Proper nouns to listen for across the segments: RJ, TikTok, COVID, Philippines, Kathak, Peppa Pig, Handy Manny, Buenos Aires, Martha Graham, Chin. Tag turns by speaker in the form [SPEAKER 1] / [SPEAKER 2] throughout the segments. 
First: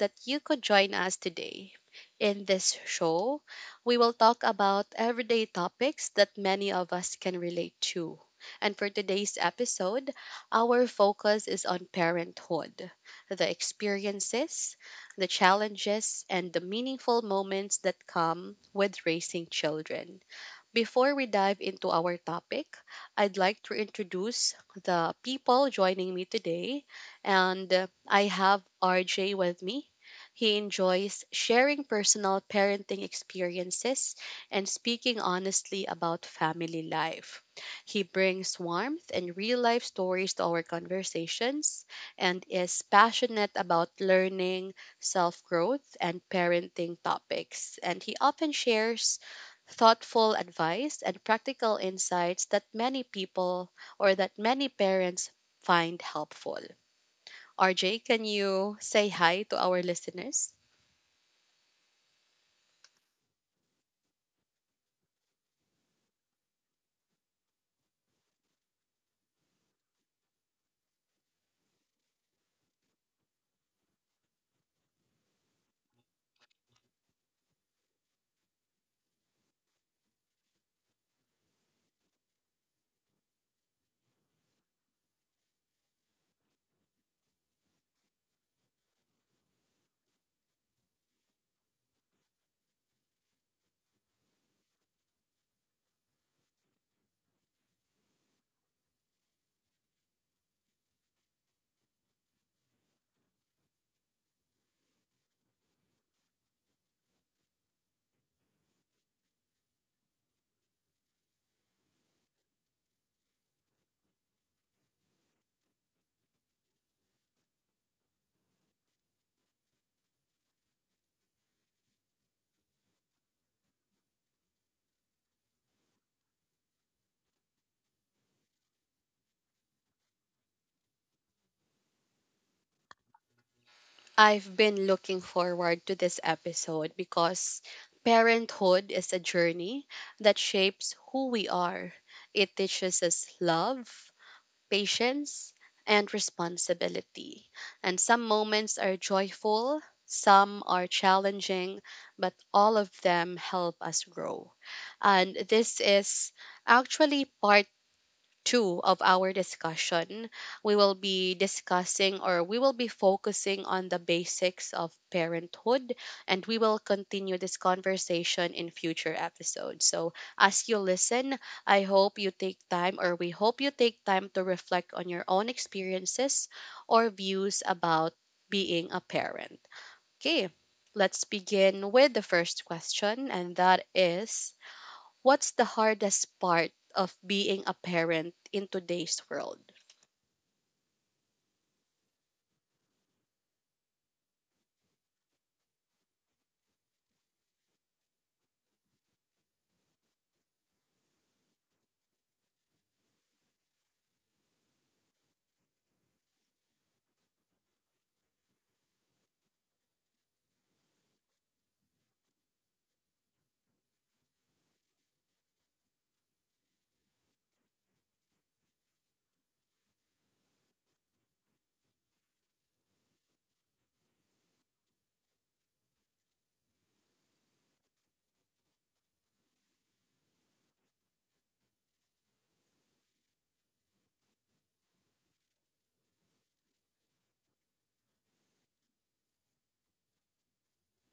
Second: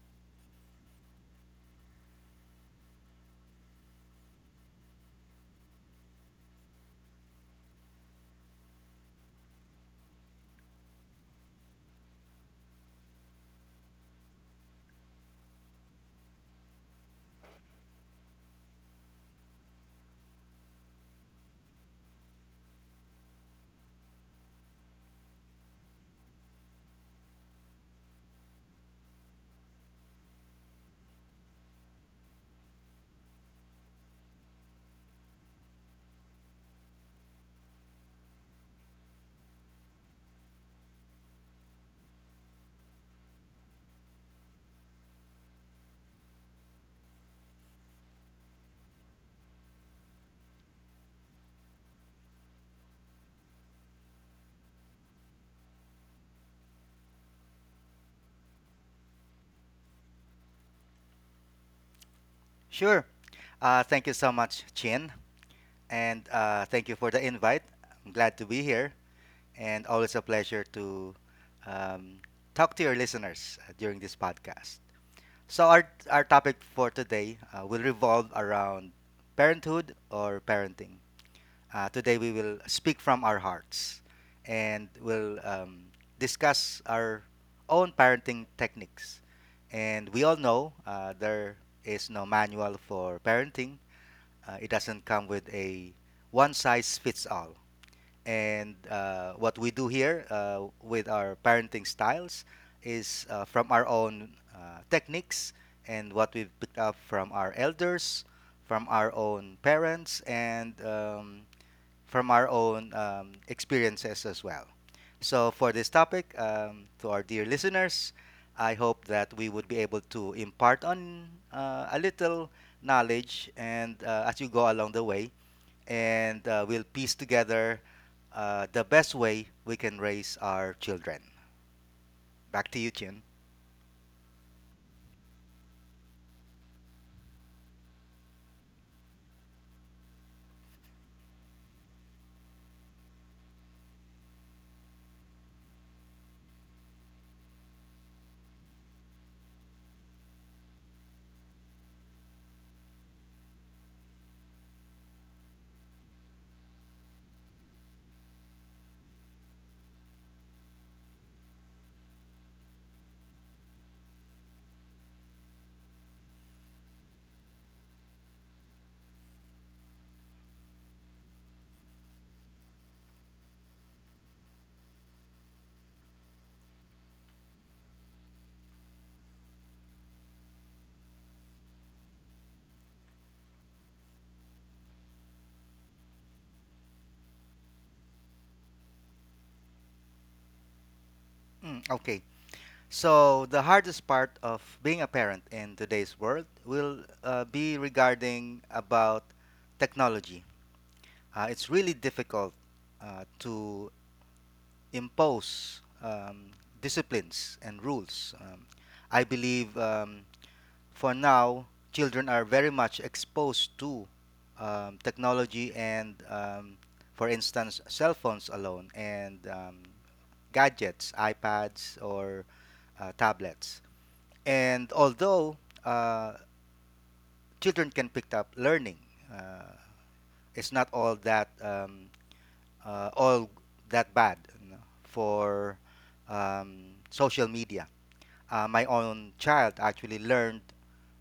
[SPEAKER 1] that you could join us today. In this show, we will talk about everyday topics that many of us can relate to. And for today's episode, our focus is on parenthood, the experiences, the challenges, and the meaningful moments that come with raising children. Before we dive into our topic, I'd like to introduce the people joining me today. And I have RJ with me. He enjoys sharing personal parenting experiences and speaking honestly about family life. He brings warmth and real life stories to our conversations and is passionate about learning, self growth, and parenting topics. And he often shares thoughtful advice and practical insights that many people or that many parents find helpful. RJ, can you say hi to our listeners?
[SPEAKER 2] Sure. Thank you so much, Chin. And thank you for the invite. I'm glad to be here. And always a pleasure to um, talk to your listeners during this podcast. So, our topic for today will revolve around parenthood or parenting. Today, we will speak from our hearts and we'll discuss our own parenting techniques. And we all know there is no manual for parenting. It doesn't come with a one size fits all. And what we do here with our parenting styles is from our own techniques and what we've picked up from our elders, from our own parents, and from our own experiences as well. So, for this topic, to our dear listeners, I hope that we would be able to impart on a little knowledge and as you go along the way, and we'll piece together the best way we can raise our children. Back to you, Chin.
[SPEAKER 1] I've been looking forward to this episode because parenthood is a journey that shapes who we are. It teaches us love, patience, and responsibility. And some moments are joyful, some are challenging, but all of them help us grow. And this is actually part two of our discussion. We will be focusing on the basics of parenthood, and we will continue this conversation in future episodes. So, as you listen, I hope you take time or we hope you take time to reflect on your own experiences or views about being a parent. Okay, let's begin with the first question, and that is, what's the hardest part of being a parent in today's world?
[SPEAKER 2] Okay. So, the hardest part of being a parent in today's world will be regarding about technology. It's really difficult to impose disciplines and rules. I believe for now, children are very much exposed to technology and, for instance, cell phones alone and gadgets, iPads or tablets. And although uh, children can pick up learning, uh, it's not all that all that bad, you know, for social media. My own child actually learned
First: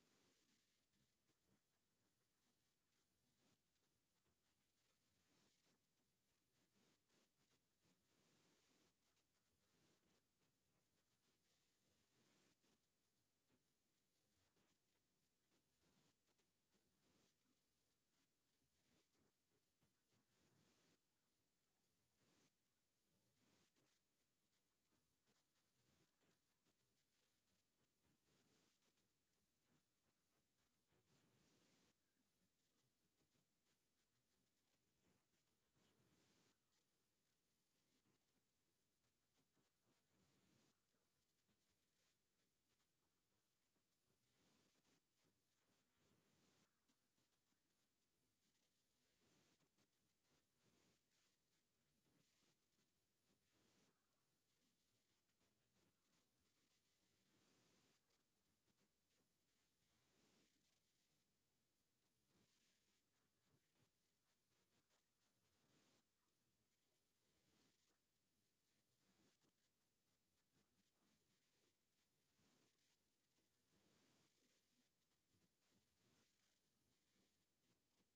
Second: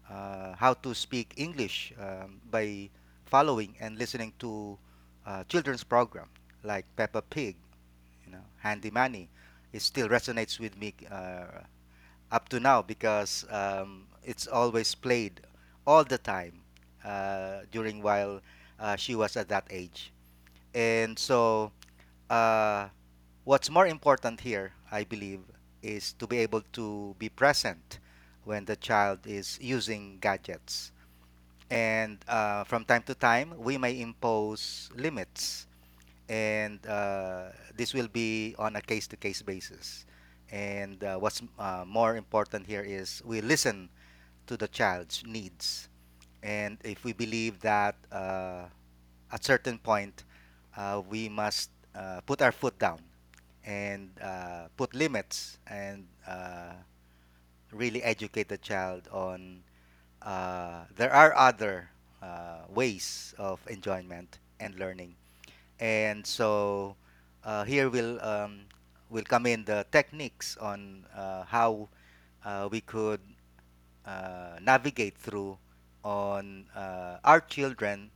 [SPEAKER 2] how to speak English by following and listening to children's program like Peppa Pig, you know, Handy Manny. It still resonates with me up to now because it's always played all the time during while she was at that age. And so uh, what's more important here, I believe, is to be able to be present when the child is using gadgets. And from time to time, we may impose limits, and this will be on a case to case basis. And what's more important here is we listen to the child's needs. And if we believe that at certain point, we must put our foot down and put limits and really educate the child on there are other ways of enjoyment and learning. And so here will come in the techniques on how we could navigate through on our children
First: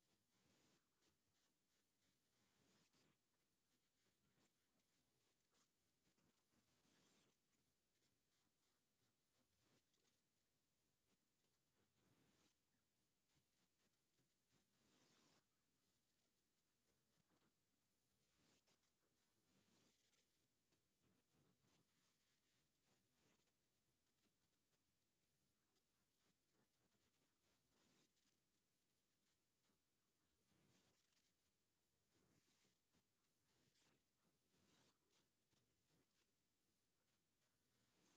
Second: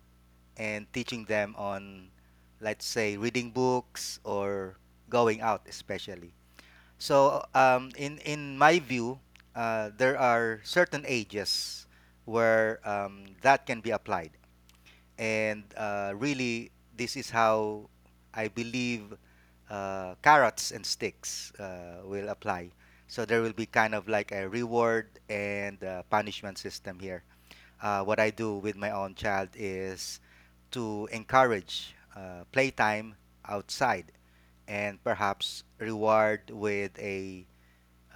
[SPEAKER 2] and teaching them on, let's say, reading books or going out, especially. So, in my view, there are certain ages where that can be applied, and really, this is how I believe carrots and sticks will apply. So there will be kind of like a reward and punishment system here. What I do with my own child is to encourage playtime outside and perhaps reward with a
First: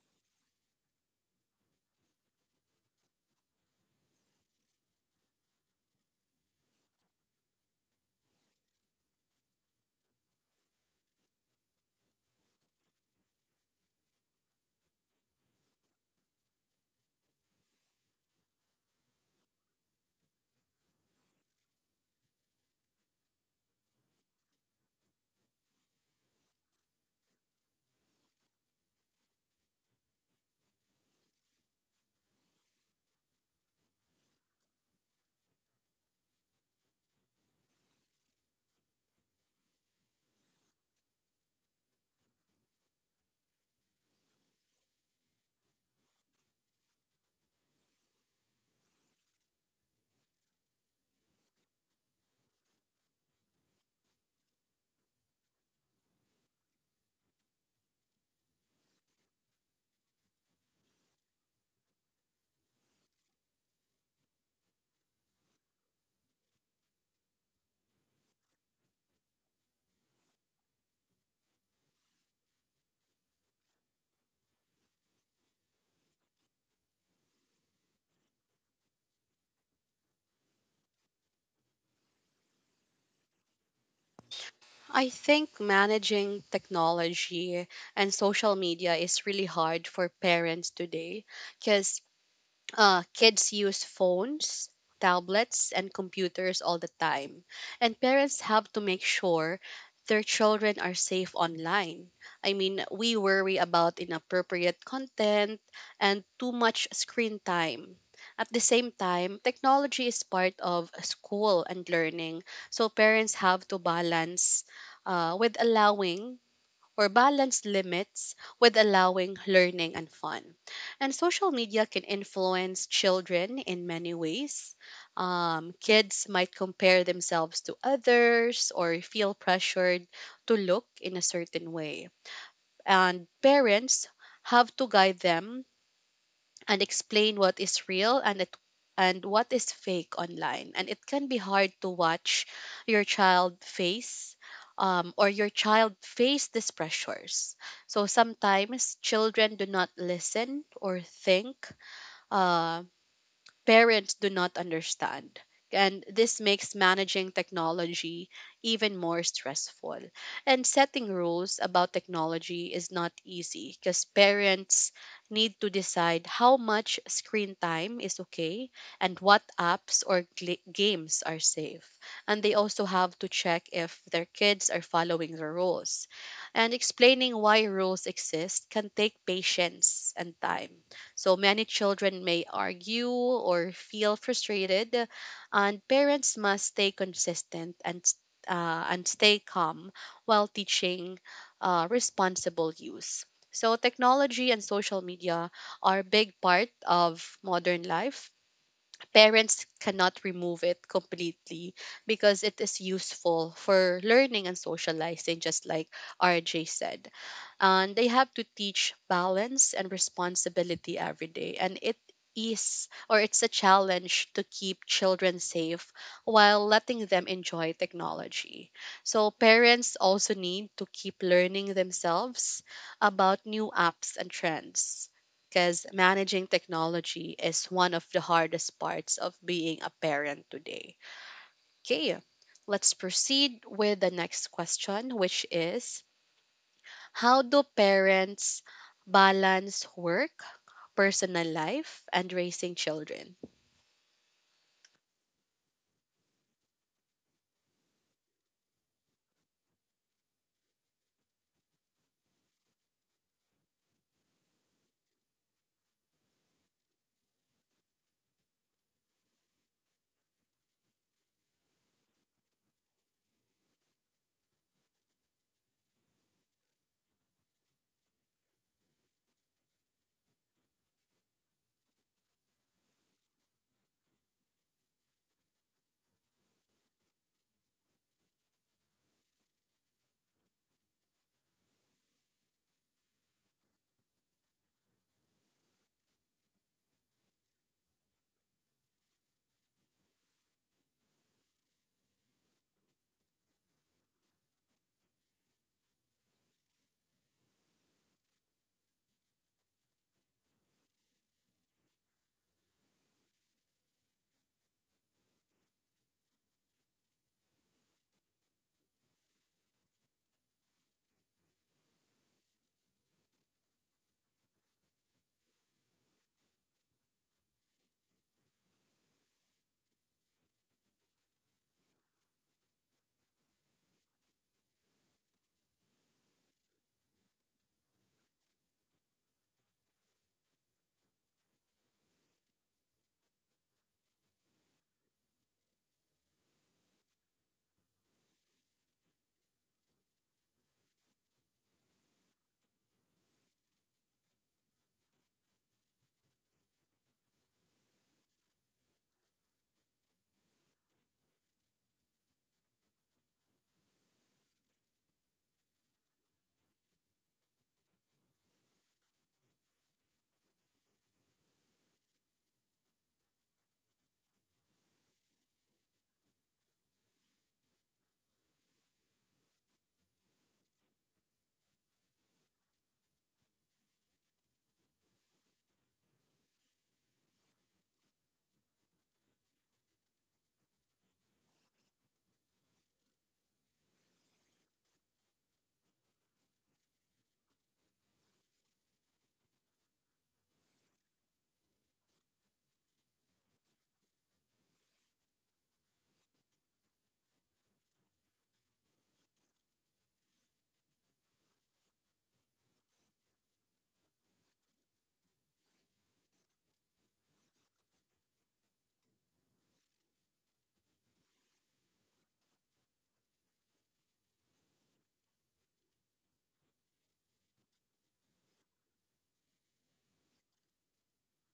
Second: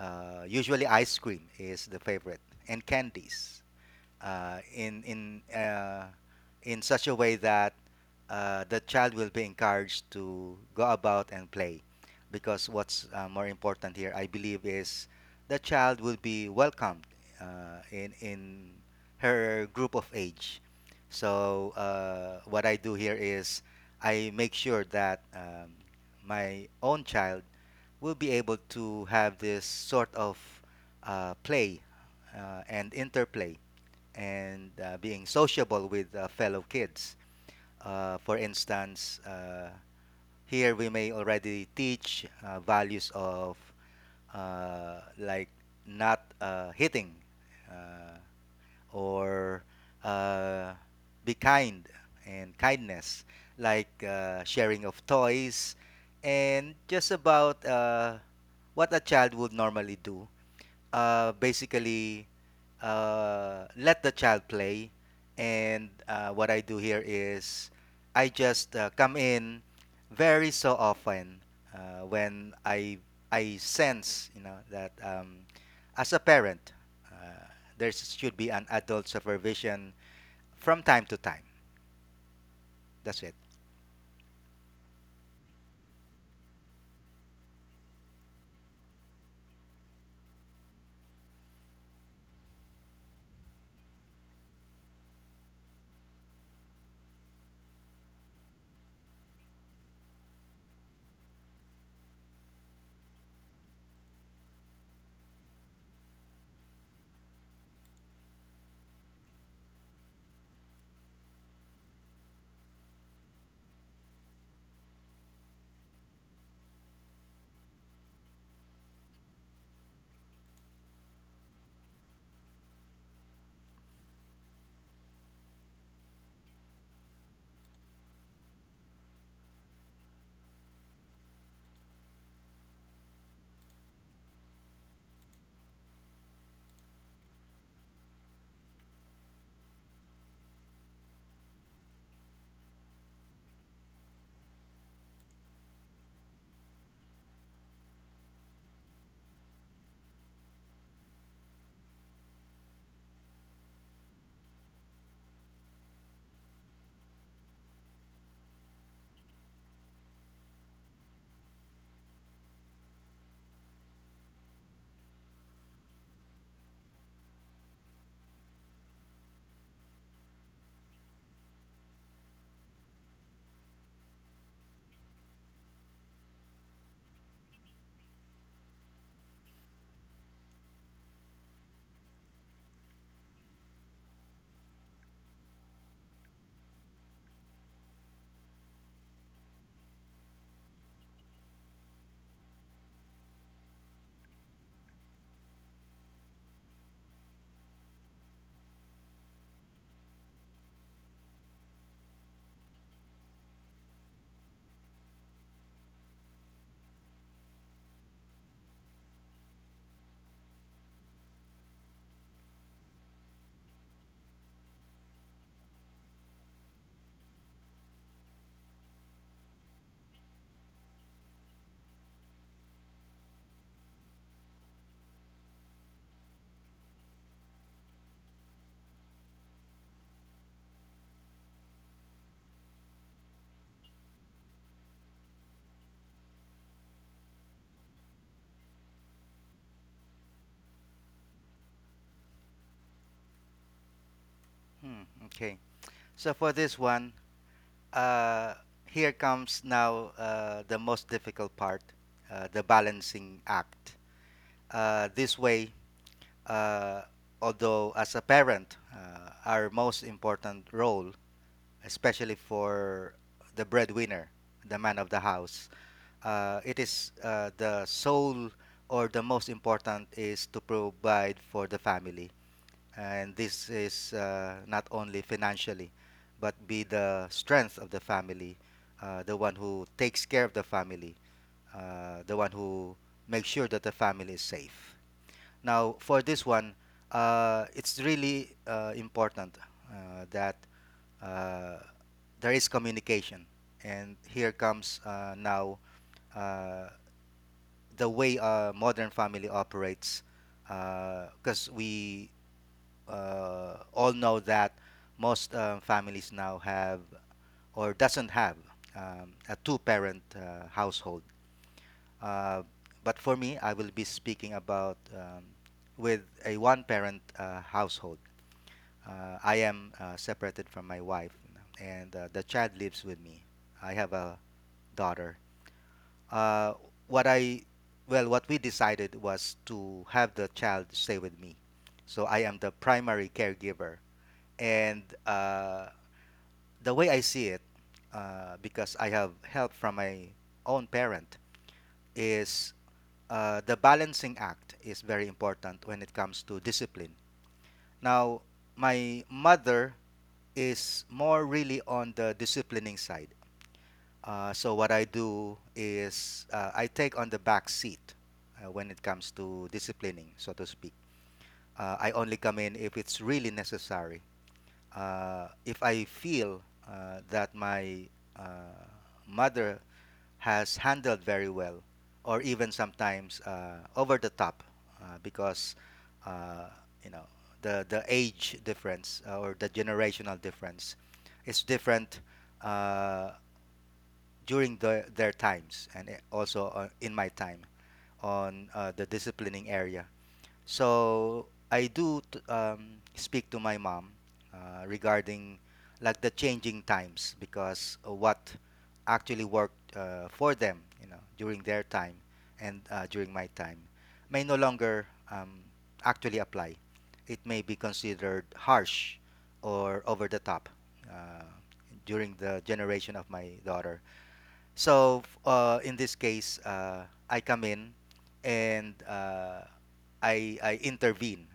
[SPEAKER 2] usually ice cream is the favorite and candies uh, in in uh, in such a way that the child will be encouraged to go about and play because what's more important here I believe is the child will be welcomed in her group of age. So what I do here is I make sure that my own child will be able to have this sort of play and interplay and being sociable with fellow kids. For instance, here we may already teach values of like not hitting uh, or uh, be kind and kindness, like sharing of toys, and just about what a child would normally do. Basically, let the child play. And what I do here is I just come in very so often when I sense, you know, that as a parent uh, there should be an adult supervision from time to time. That's it.
[SPEAKER 1] I think managing technology and social media is really hard for parents today because kids use phones, tablets, and computers all the time, and parents have to make sure their children are safe online. I mean, we worry about inappropriate content and too much screen time. At the same time, technology is part of school and learning, so parents have to uh, with allowing balance limits with allowing learning and fun. And social media can influence children in many ways. Kids might compare themselves to others or feel pressured to look in a certain way. And parents have to guide them and explain what is fake online. And it can be hard to watch your child face your child face these pressures. So sometimes children do not listen or think. Uh, Parents do not understand. And this makes managing technology even more stressful. And setting rules about technology is not easy because parents need to decide how much screen time is okay and what games are safe. And they also have to check if their kids are following the rules. And explaining why rules exist can take patience and time, so many children may argue or feel frustrated, and parents must stay consistent and stay calm while teaching responsible use. So technology and social media are a big part of modern life. Parents cannot remove it completely because it is useful for learning and socializing, just like RJ said, and they have to teach balance and responsibility every day. And it is or it's a challenge to keep children safe while letting them enjoy technology, so parents also need to keep learning themselves about new apps and trends, because managing technology is one of the hardest parts of being a parent today. Okay, let's proceed with the next question, which is, how do parents balance work, personal life, and raising children?
[SPEAKER 2] Hmm, okay. So for this one, uh, here comes now the most difficult part, the balancing act. This way, uh, although as a parent, our most important role, especially for the breadwinner, the man of the house, it is the sole or the most important is to provide for the family. And this is not only financially, but be the strength of the family, the one who takes care of the family, the one who makes sure that the family is safe. Now, for this one, it's really important that uh, there is communication. And here comes now uh, the way a modern family operates, because we all know that most families now have or doesn't have a two-parent household. Uh, but for me, I will be speaking about with a one-parent household. I am separated from my wife, and the child lives with me. I have a daughter. Uh, what I, well, what we decided was to have the child stay with me, so I am the primary caregiver. And the way I see it, because I have help from my own parent, is the balancing act is very important when it comes to discipline. Now, my mother is more really on the disciplining side. So what I do is I take on the back seat when it comes to disciplining, so to speak. I only come in if it's really necessary. If I feel that my uh, mother has handled very well, or even sometimes over the top, because uh, you know, the age difference or the generational difference is different uh, during their times and also in my time on the disciplining area. So I do speak to my mom regarding like the changing times because what actually worked for them, you know, during their time and during my time may no longer um, actually apply. It may be considered harsh or over the top uh, during the generation of my daughter. So in this case, I come in and I intervene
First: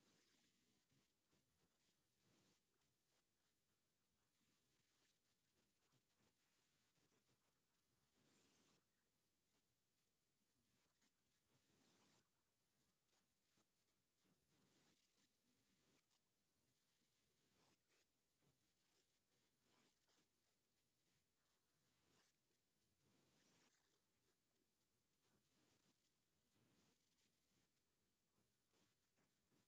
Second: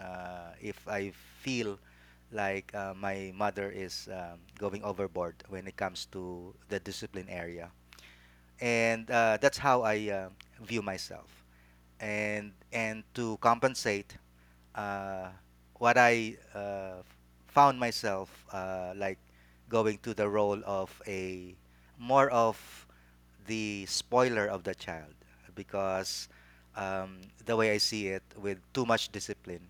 [SPEAKER 2] if I feel like my mother is going overboard when it comes to the discipline area, and that's how I view myself. And to compensate, uh, what I found myself like going to the role of a more of the spoiler of the child because um, the way I see it, with too much discipline,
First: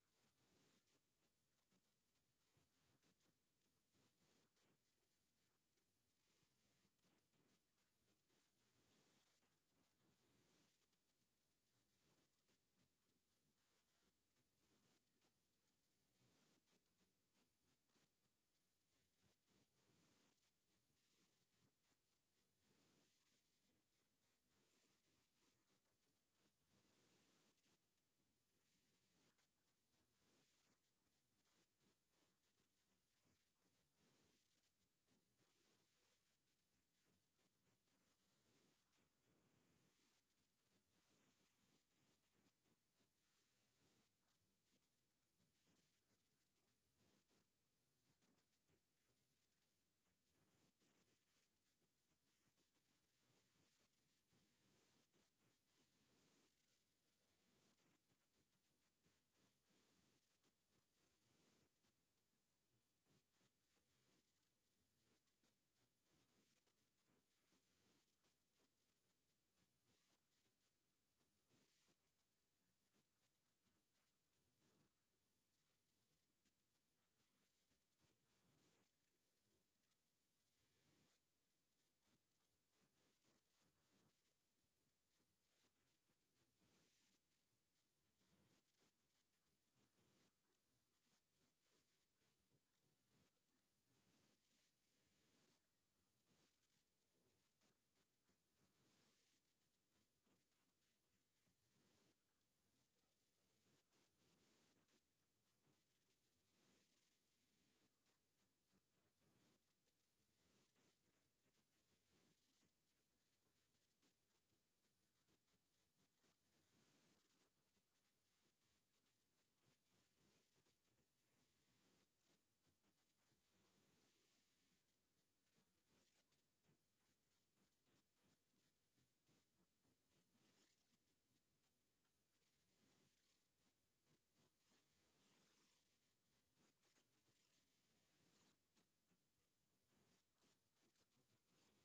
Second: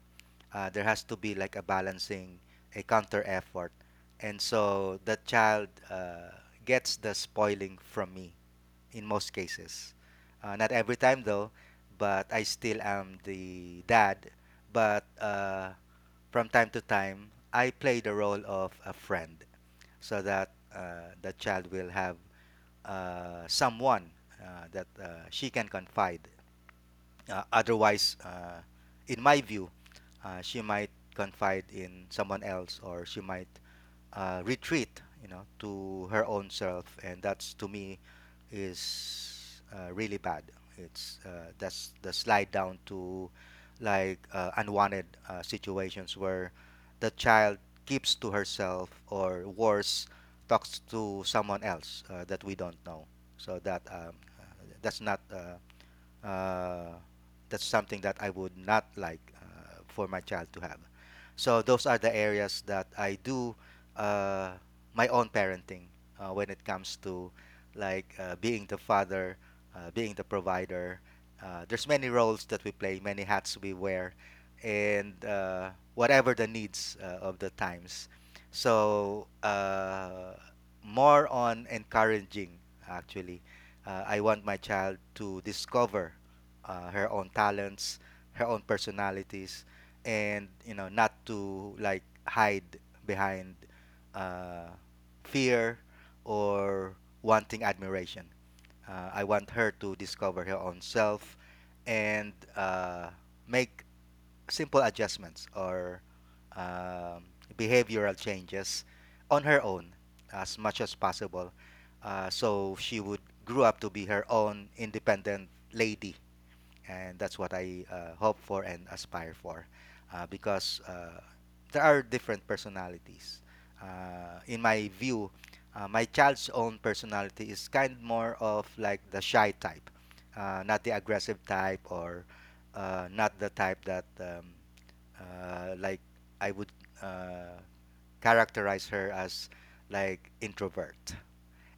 [SPEAKER 2] there has to be like a balancing, a counter effort, and so the child gets the spoiling from me in most cases. Not every time though, but I still am the dad. But from time to time, I play the role of a friend so that the child will have someone that she can confide. Otherwise, in my view, she might confide in someone else or she might retreat, you know, to her own self, and that's to me is really bad. It's That's the slide down to like unwanted situations where the child keeps to herself or worse talks to someone else that we don't know. So that that's not uh, that's something that I would not like for my child to have. So those are the areas that I do uh, my own parenting when it comes to like being the father, being the provider. There's many roles that we play, many hats we wear, and whatever the needs of the times. So more on encouraging actually. I want my child to discover her own talents, her own personalities, and you know not to like hide behind uh, fear or wanting admiration. I want her to discover her own self and make simple adjustments or um, behavioral changes on her own as much as possible. So she would grow up to be her own independent lady, and that's what I hope for and aspire for, because there are different personalities. In my view, my child's own personality is kind more of like the shy type, not the aggressive type, or not the type that like I would uh, characterize her as like introvert.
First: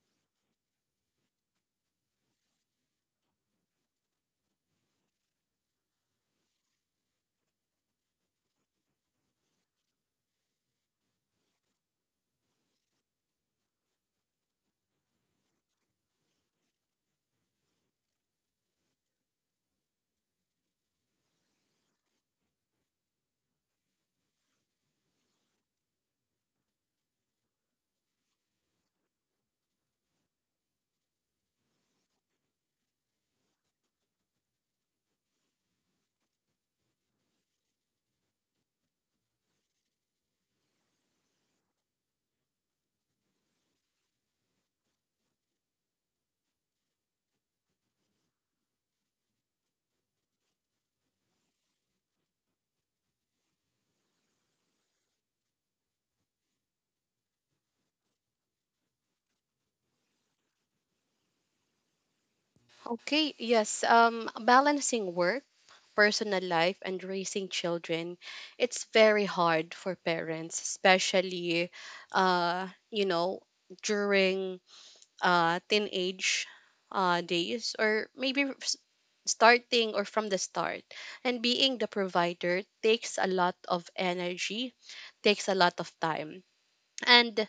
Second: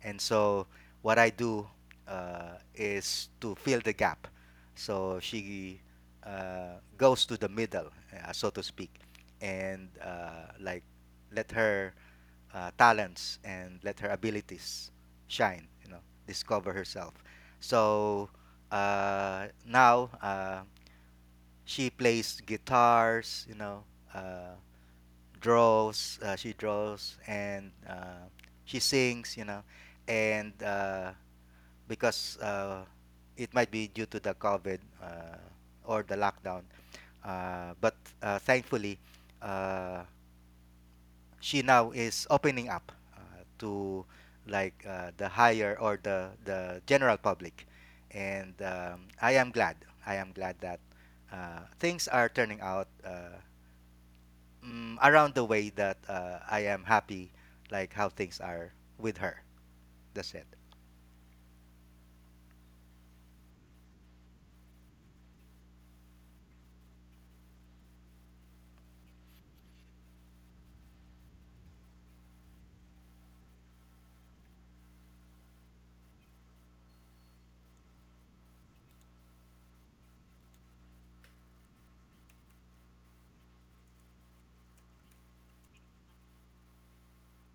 [SPEAKER 2] And so what I do is to fill the gap. So she goes to the middle, so to speak, and like let her talents and let her abilities shine. You know, discover herself. So now she plays guitars. You know, uh, draws. She draws and she sings. You know, and because it might be due to the COVID or the lockdown. But thankfully, uh, she now is opening up to the higher or the general public, and I am glad. I am glad that things are turning out around the way that I am happy, like how things are with her. That's it.
[SPEAKER 1] Okay, yes, balancing work, personal life, and raising children, it's very hard for parents, especially, uh, you know, during teenage days, or maybe starting or from the start. And being the provider takes a lot of energy, takes a lot of time. And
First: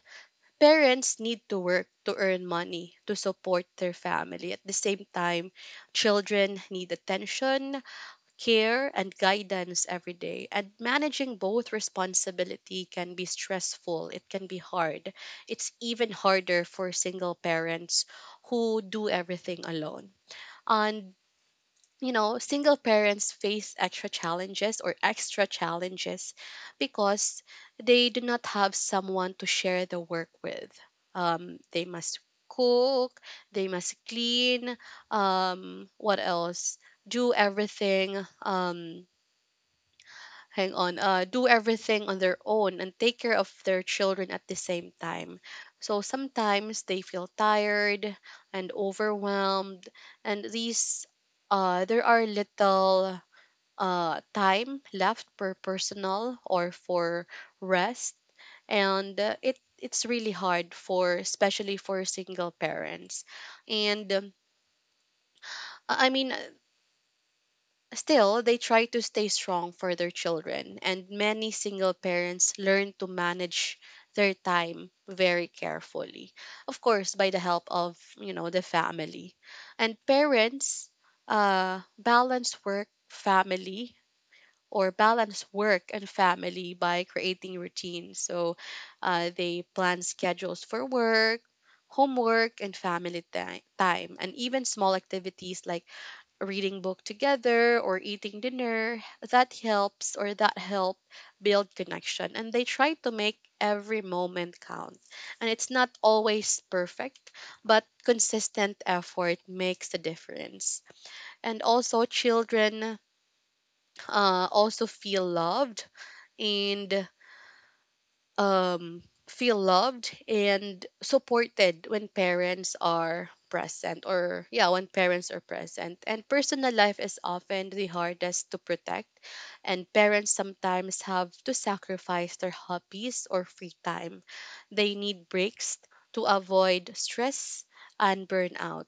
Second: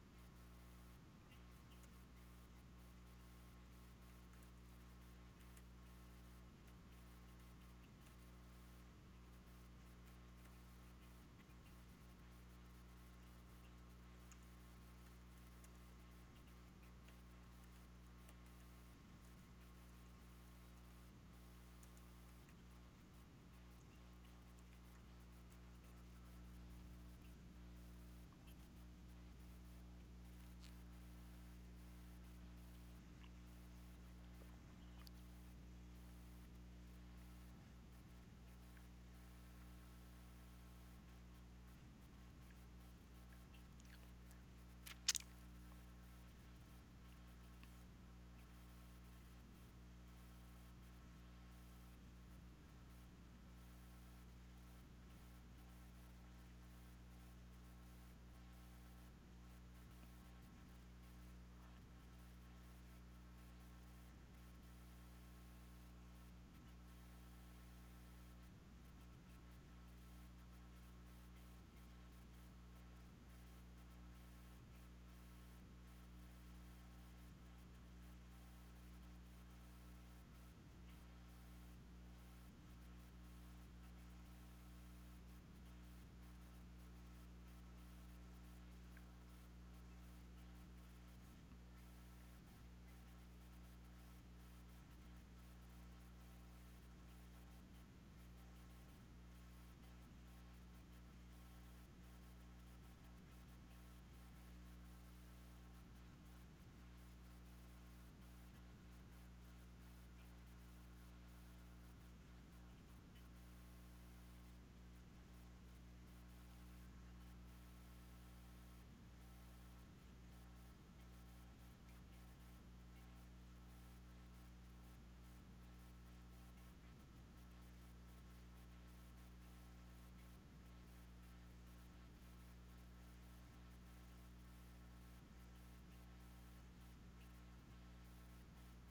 [SPEAKER 1] parents need to work to earn money to support their family. At the same time, children need attention, care, and guidance every day. And managing both responsibility can be stressful. It can be hard. It's even harder for single parents who do everything alone. And you know, single parents face extra challenges because they do not have someone to share the work with. They must cook, they must clean, what else? Do everything. Hang on, do everything on their own and take care of their children at the same time. So sometimes they feel tired and overwhelmed, and these there are little time left per personal or for rest. And it's really hard for, especially for, single parents. And I mean Still, they try to stay strong for their children, and many single parents learn to manage their time very carefully. Of course, by the help of, you know, the family. And parents uh, balance work, family, balance work and family by creating routines. So they plan schedules for work, homework, and time, and even small activities like reading book together or eating dinner that help build connection, and they try to make every moment count. And it's not always perfect, but consistent effort makes a difference. And also children also and um, feel loved and supported when parents are present, or yeah when parents are present. And personal life is often the hardest to protect, and parents sometimes have to sacrifice their hobbies or free time. They need breaks to avoid stress and burnout.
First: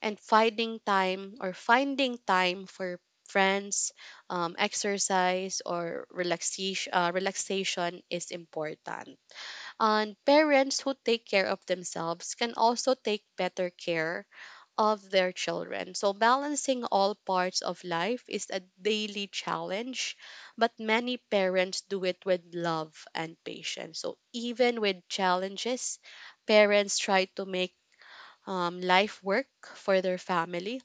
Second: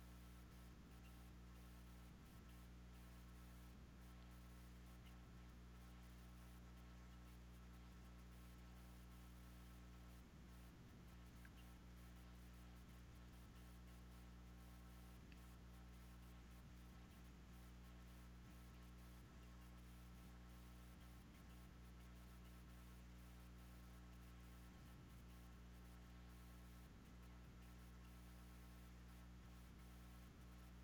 [SPEAKER 1] And finding time for friends, exercise, or relaxation is important. And parents who take care of themselves can also take better care of their children. So, balancing all parts of life is a daily challenge, but many parents do it with love and patience. So, even with challenges, parents try to make life work for their families.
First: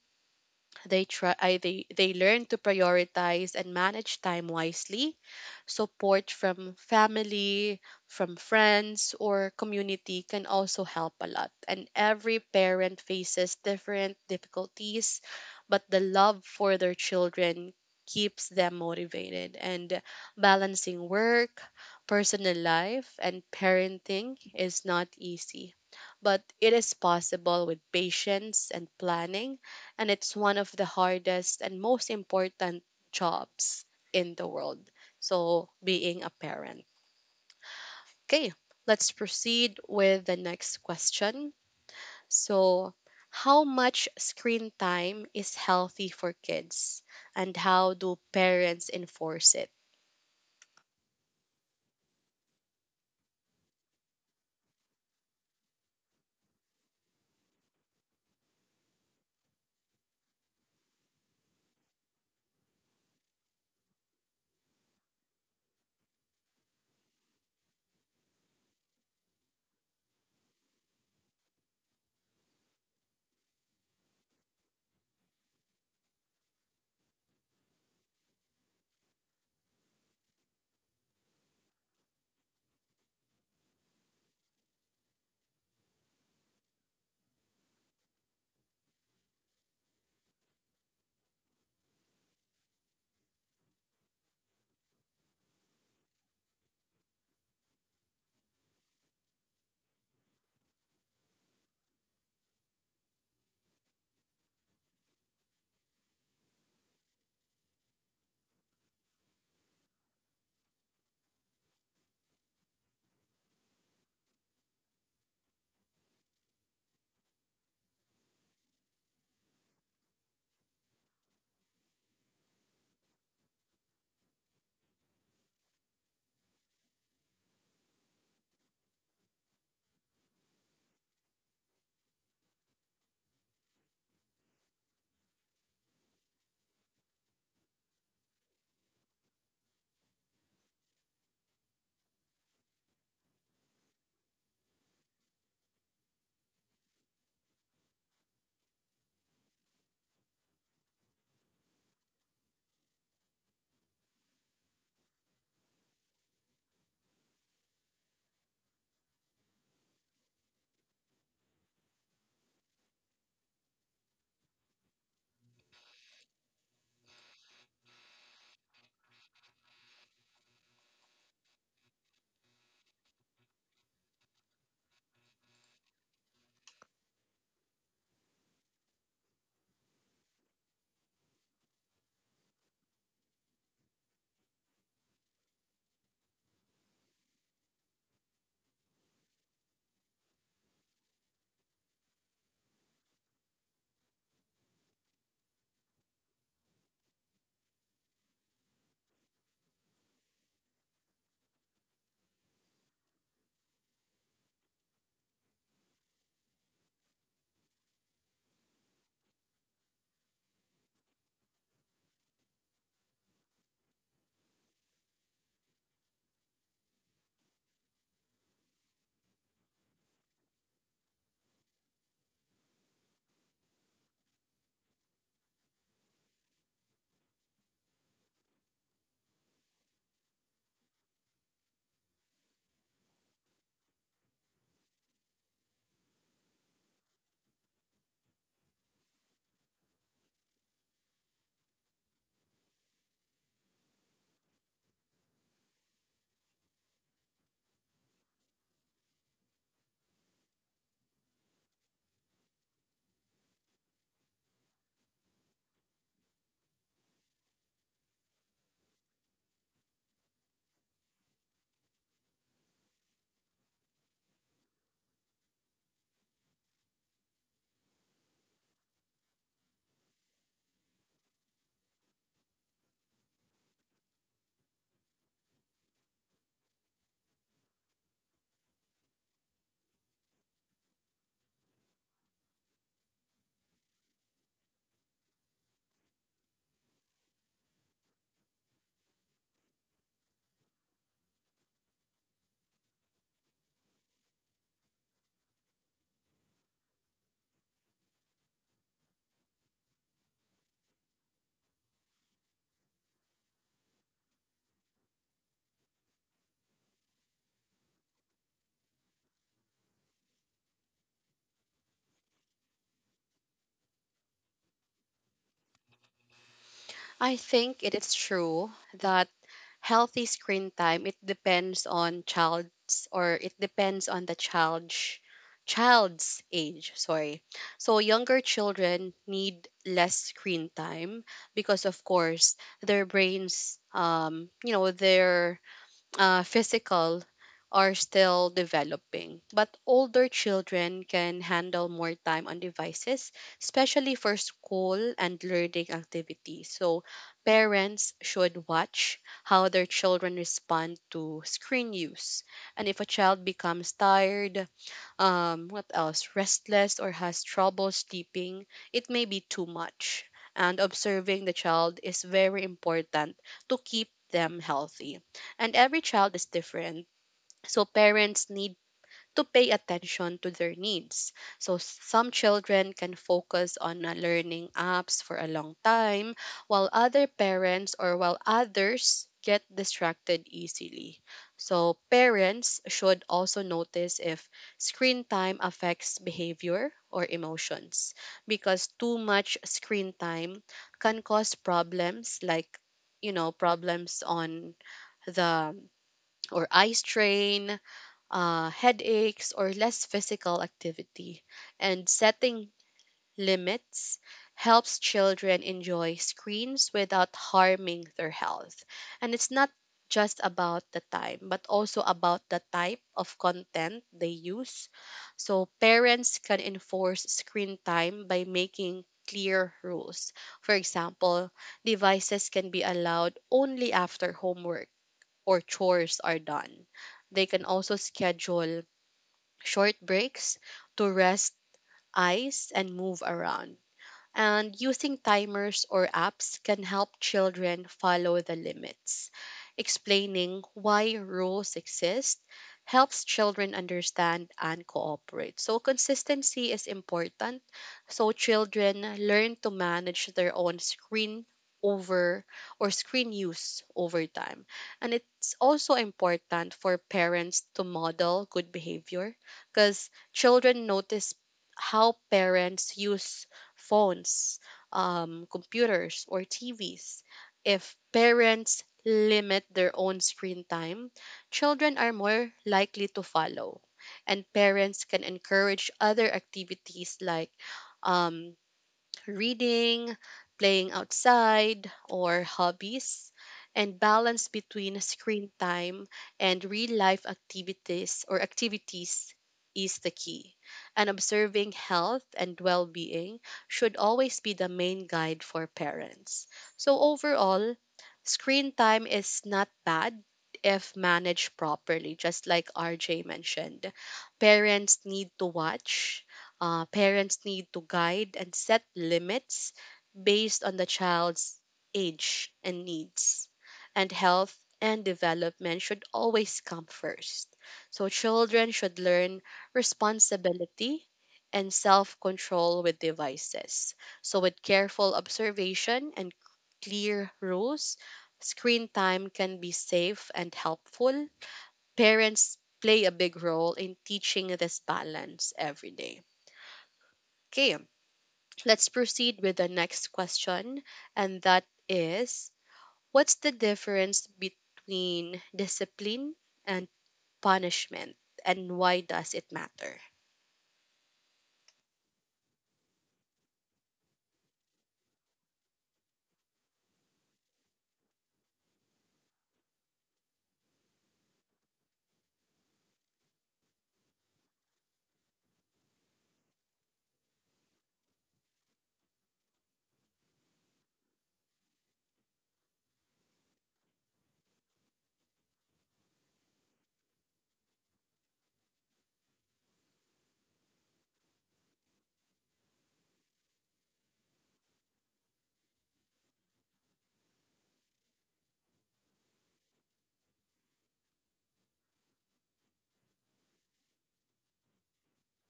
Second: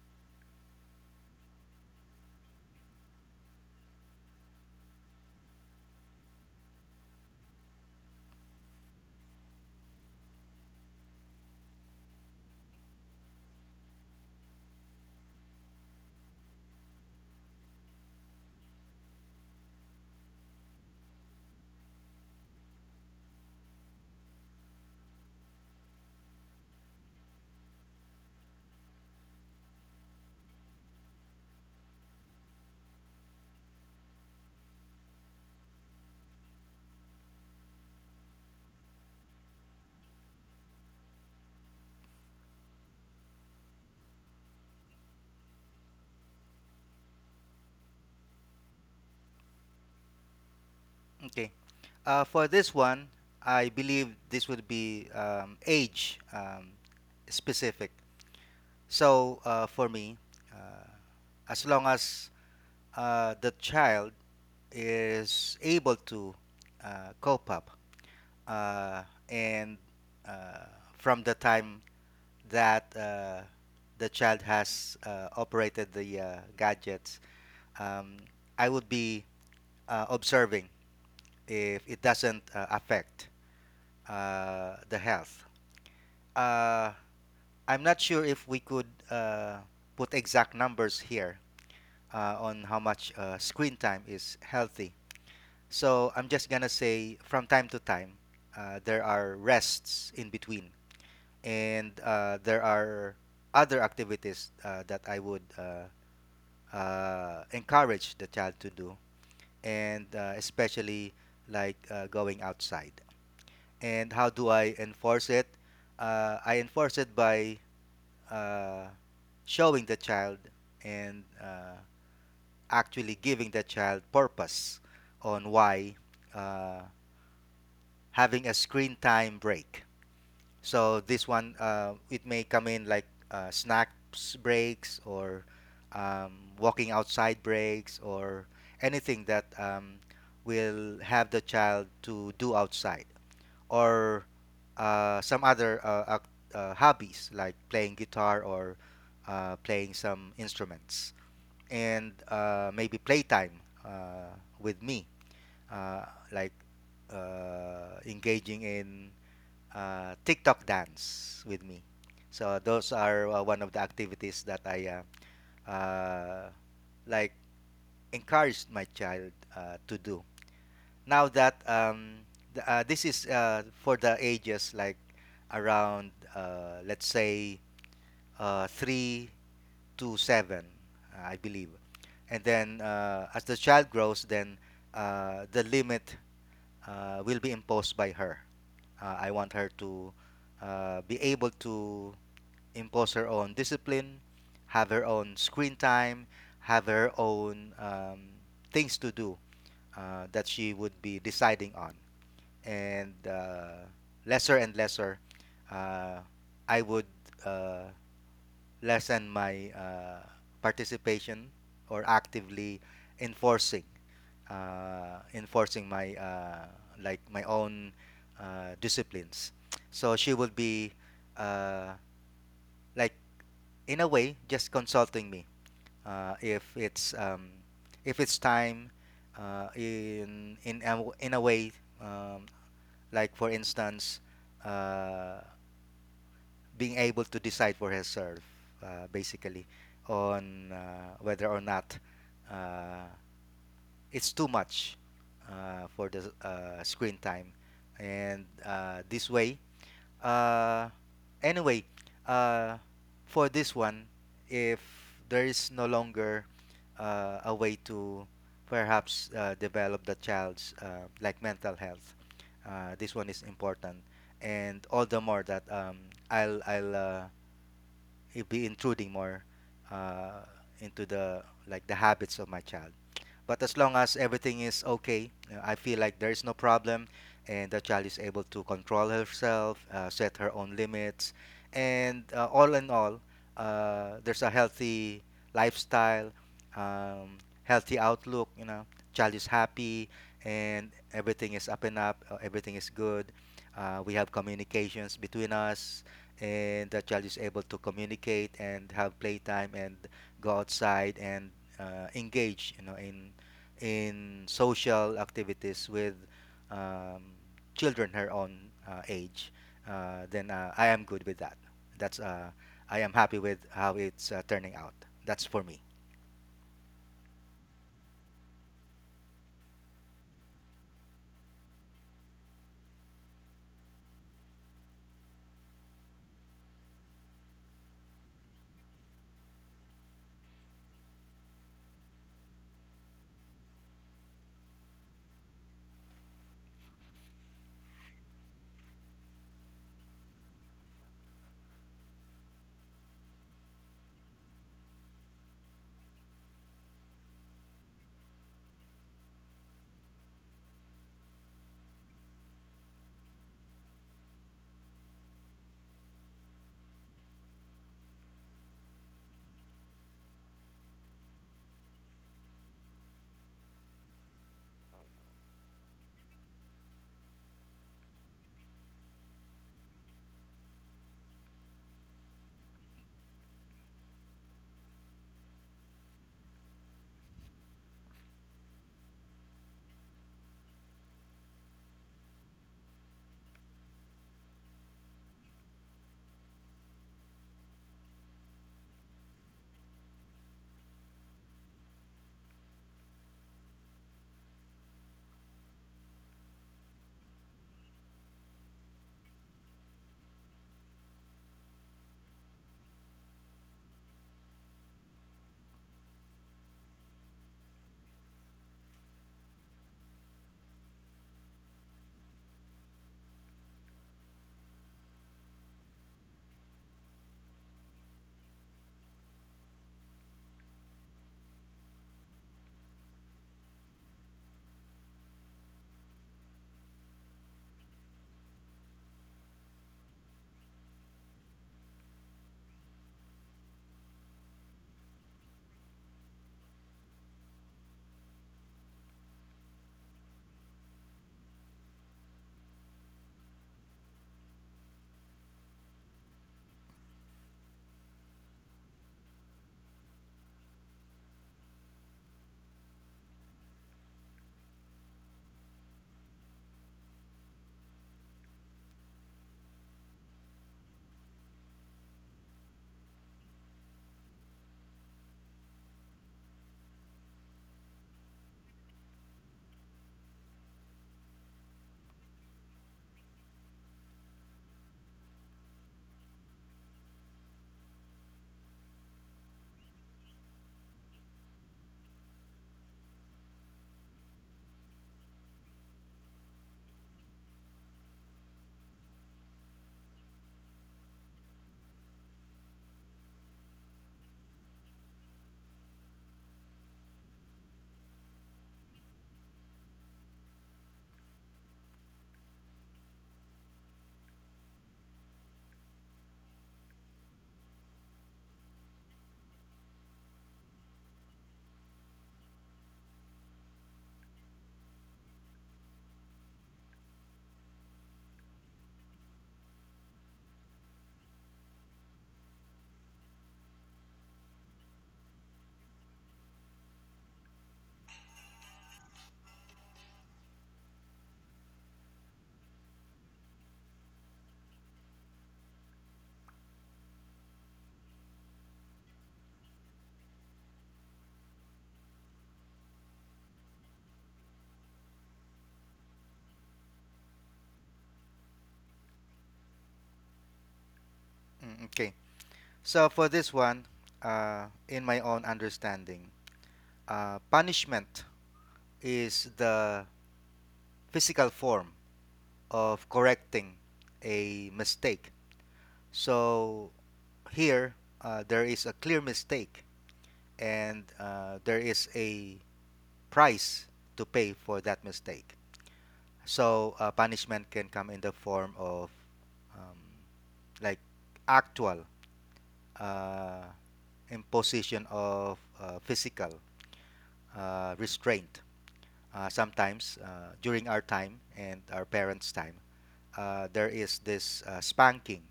[SPEAKER 1] They try I, they they learn to prioritize and manage time wisely. Support from family, from friends, or community can also help a lot. And every parent faces different difficulties, but the love for their children keeps them motivated. And balancing work, personal life, and parenting is not easy. But it is possible with patience and planning, and it's one of the hardest and most important jobs in the world. So, being a parent. Okay, let's proceed with the next question. So, how much screen time is healthy for kids, and how do parents enforce it?
[SPEAKER 2] Okay. For this one, I believe this would be age specific. So for me, uh, as long as the child is able to cope up uh, and uh, from the time that the child has operated the gadgets, um, I would be observing if it doesn't affect the health. Uh, I'm not sure if we could put exact numbers here on how much screen time is healthy. So I'm just gonna say from time to time, there are rests in between, and there are other activities that I would encourage the child to do, and especially going outside. And how do I enforce it? I enforce it by uh, showing the child and actually giving the child purpose on why uh, having a screen time break. So this one, it may come in like snacks breaks or um, walking outside breaks or anything that will have the child to do outside or some other hobbies like playing guitar or playing some instruments and maybe playtime uh, with me uh, like engaging in TikTok dance with me. So those are one of the activities that I uh, uh, like encouraged my child to do now that this is for the ages like around let's say three to seven, I believe, and then as the child grows, then the limit will be imposed by her. I want her to be able to impose her own discipline, have her own screen time, have her own things to do that she would be deciding on and lesser and lesser, uh, I would uh, lessen my participation or actively enforcing enforcing my my own disciplines. So she would be uh, like in a way just consulting me uh, if it's um, if it's time in a way um, like for instance, uh, being able to decide for herself, basically, on whether or not uh, it's too much for the screen time, and this way uh, anyway, uh, for this one, if there is no longer a way to perhaps develop the child's mental health, this one is important, and all the more that I'll it be intruding more uh, into the habits of my child. But as long as everything is okay, I feel like there is no problem, and the child is able to control herself, set her own limits, and all in all, there's a healthy lifestyle, healthy outlook. You know, child is happy, and everything is up and up. Everything is good. We have communications between us and the child is able to communicate and have playtime and go outside and engage, you know, in social activities with um, children her own age, then I am good with that. That's I am happy with how it's turning out. That's for me.
[SPEAKER 1] I think it is true that healthy screen time it depends on child's or it depends on the child's age, sorry. So younger children need less screen time because of course their brains, um, you know, their physical are still developing, but older children can handle more time on devices, especially for school and learning activities. So, parents should watch how their children respond to screen use. And if a child becomes tired, what else, restless or has trouble sleeping, it may be too much. And observing the child is very important to keep them healthy. And every child is different. So parents need to pay attention to their needs. So some children can focus on learning apps for a long time, while others get distracted easily. So parents should also notice if screen time affects behavior or emotions, because too much screen time can cause problems like, you know, problems on the or eye strain, headaches, or less physical activity. And setting limits helps children enjoy screens without harming their health. And it's not just about the time, but also about the type of content they use. So parents can enforce screen time by making clear rules. For example, devices can be allowed only after homework or chores are done. They can also schedule short breaks to rest eyes and move around, and using timers or apps can help children follow the limits. Explaining why rules exist helps children understand and cooperate. So, consistency is important. So, children learn to manage their own over screen use over time. And it's also important for parents to model good behavior, because children notice how parents use phones, computers, or TVs. If parents limit their own screen time, children are more likely to follow. And parents can encourage other activities like um, reading, playing outside, or hobbies, and balance between screen time and real life activities is the key. And observing health and well being should always be the main guide for parents. So, overall, screen time is not bad if managed properly, just like RJ mentioned. Parents need to guide and set limits based on the child's age and needs. And health and development should always come first. So, children should learn responsibility and self control with devices. So, with careful observation and clear rules, screen time can be safe and helpful. Parents play a big role in teaching this balance every day. Okay, let's proceed with the next question, and that is what's the difference between discipline and punishment, and why does it matter?
[SPEAKER 2] Mm, okay, so for this one, in my own understanding, punishment is the physical form of correcting a mistake. So here, there is a clear mistake, and there is a price to pay for that mistake. So punishment can come in the form of um, like actual uh, imposition of physical restraint. Sometimes during our time and our parents' time, there is this spanking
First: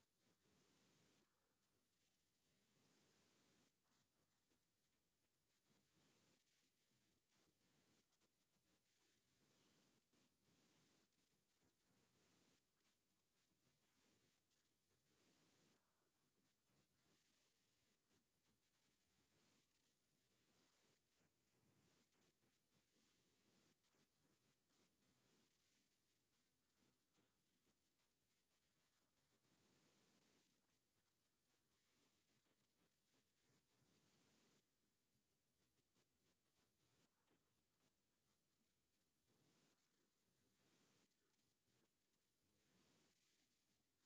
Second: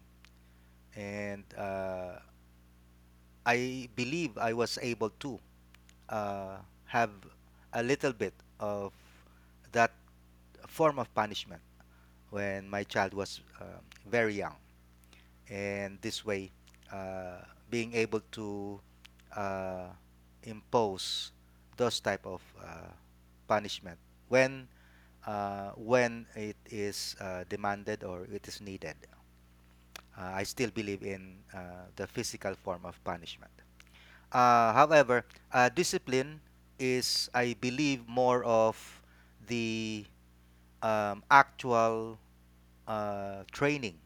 [SPEAKER 2] and I believe I was able to uh, have a little bit of that form of punishment when my child was very young. And this way, uh, being able to uh, impose those type of punishment when when it is demanded or it is needed. I still believe in the physical form of punishment. However, discipline is, I believe, more of the actual training.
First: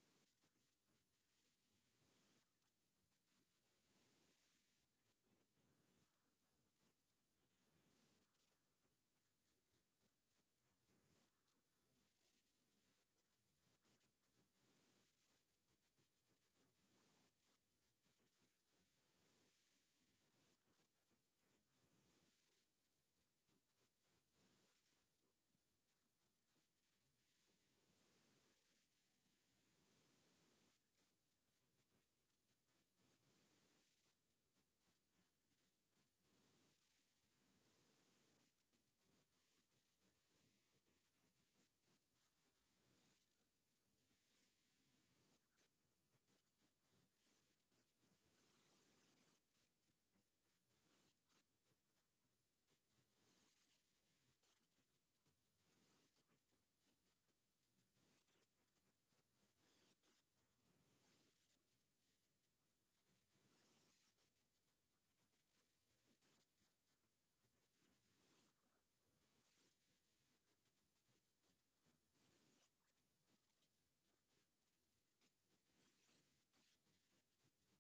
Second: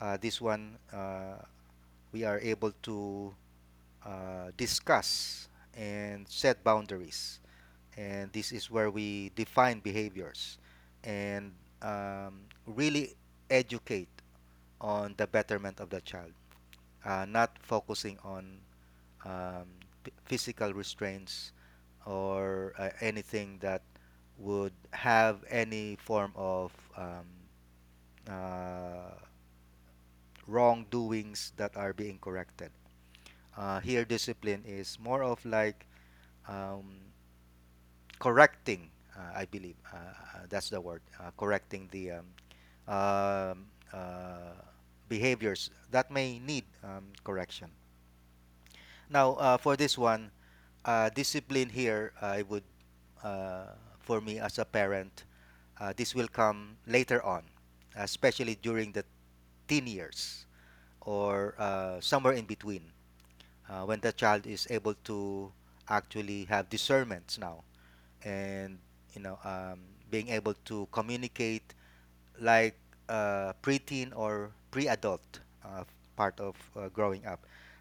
[SPEAKER 2] This one we are able to discuss and set boundaries. And this is where we define behaviors and um, really educate on the betterment of the child, not focusing on um, p- physical restraints or anything that would have any form of uh, wrongdoings that are being corrected. Here, discipline is more of like um, correcting, I believe. That's the word, correcting the um, uh, behaviors that may need correction. Now, for this one, discipline here, I would, uh, for me as a parent, this will come later on, especially during the teen years or somewhere in between, when the child is able to actually have discernments now and, you know, being able to communicate like preteen or pre-adult uh, part of growing up,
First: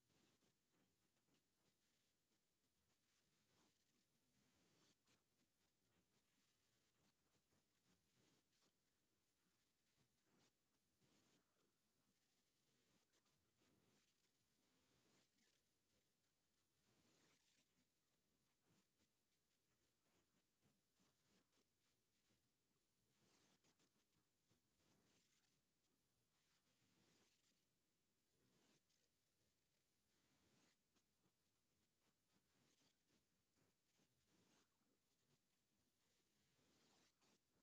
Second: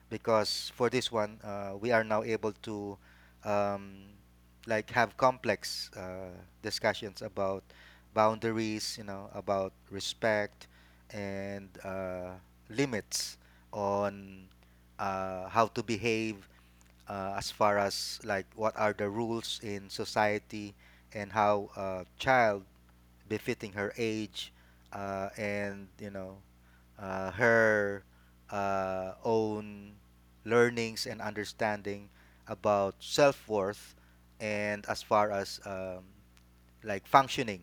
[SPEAKER 2] because for this one, we are now able to um, have complex discussions about boundaries, you know, about respect and limits on how to behave as far as like what are the rules in society and how a child befitting her age and, you know, her own learnings and understanding about self-worth and as far as functioning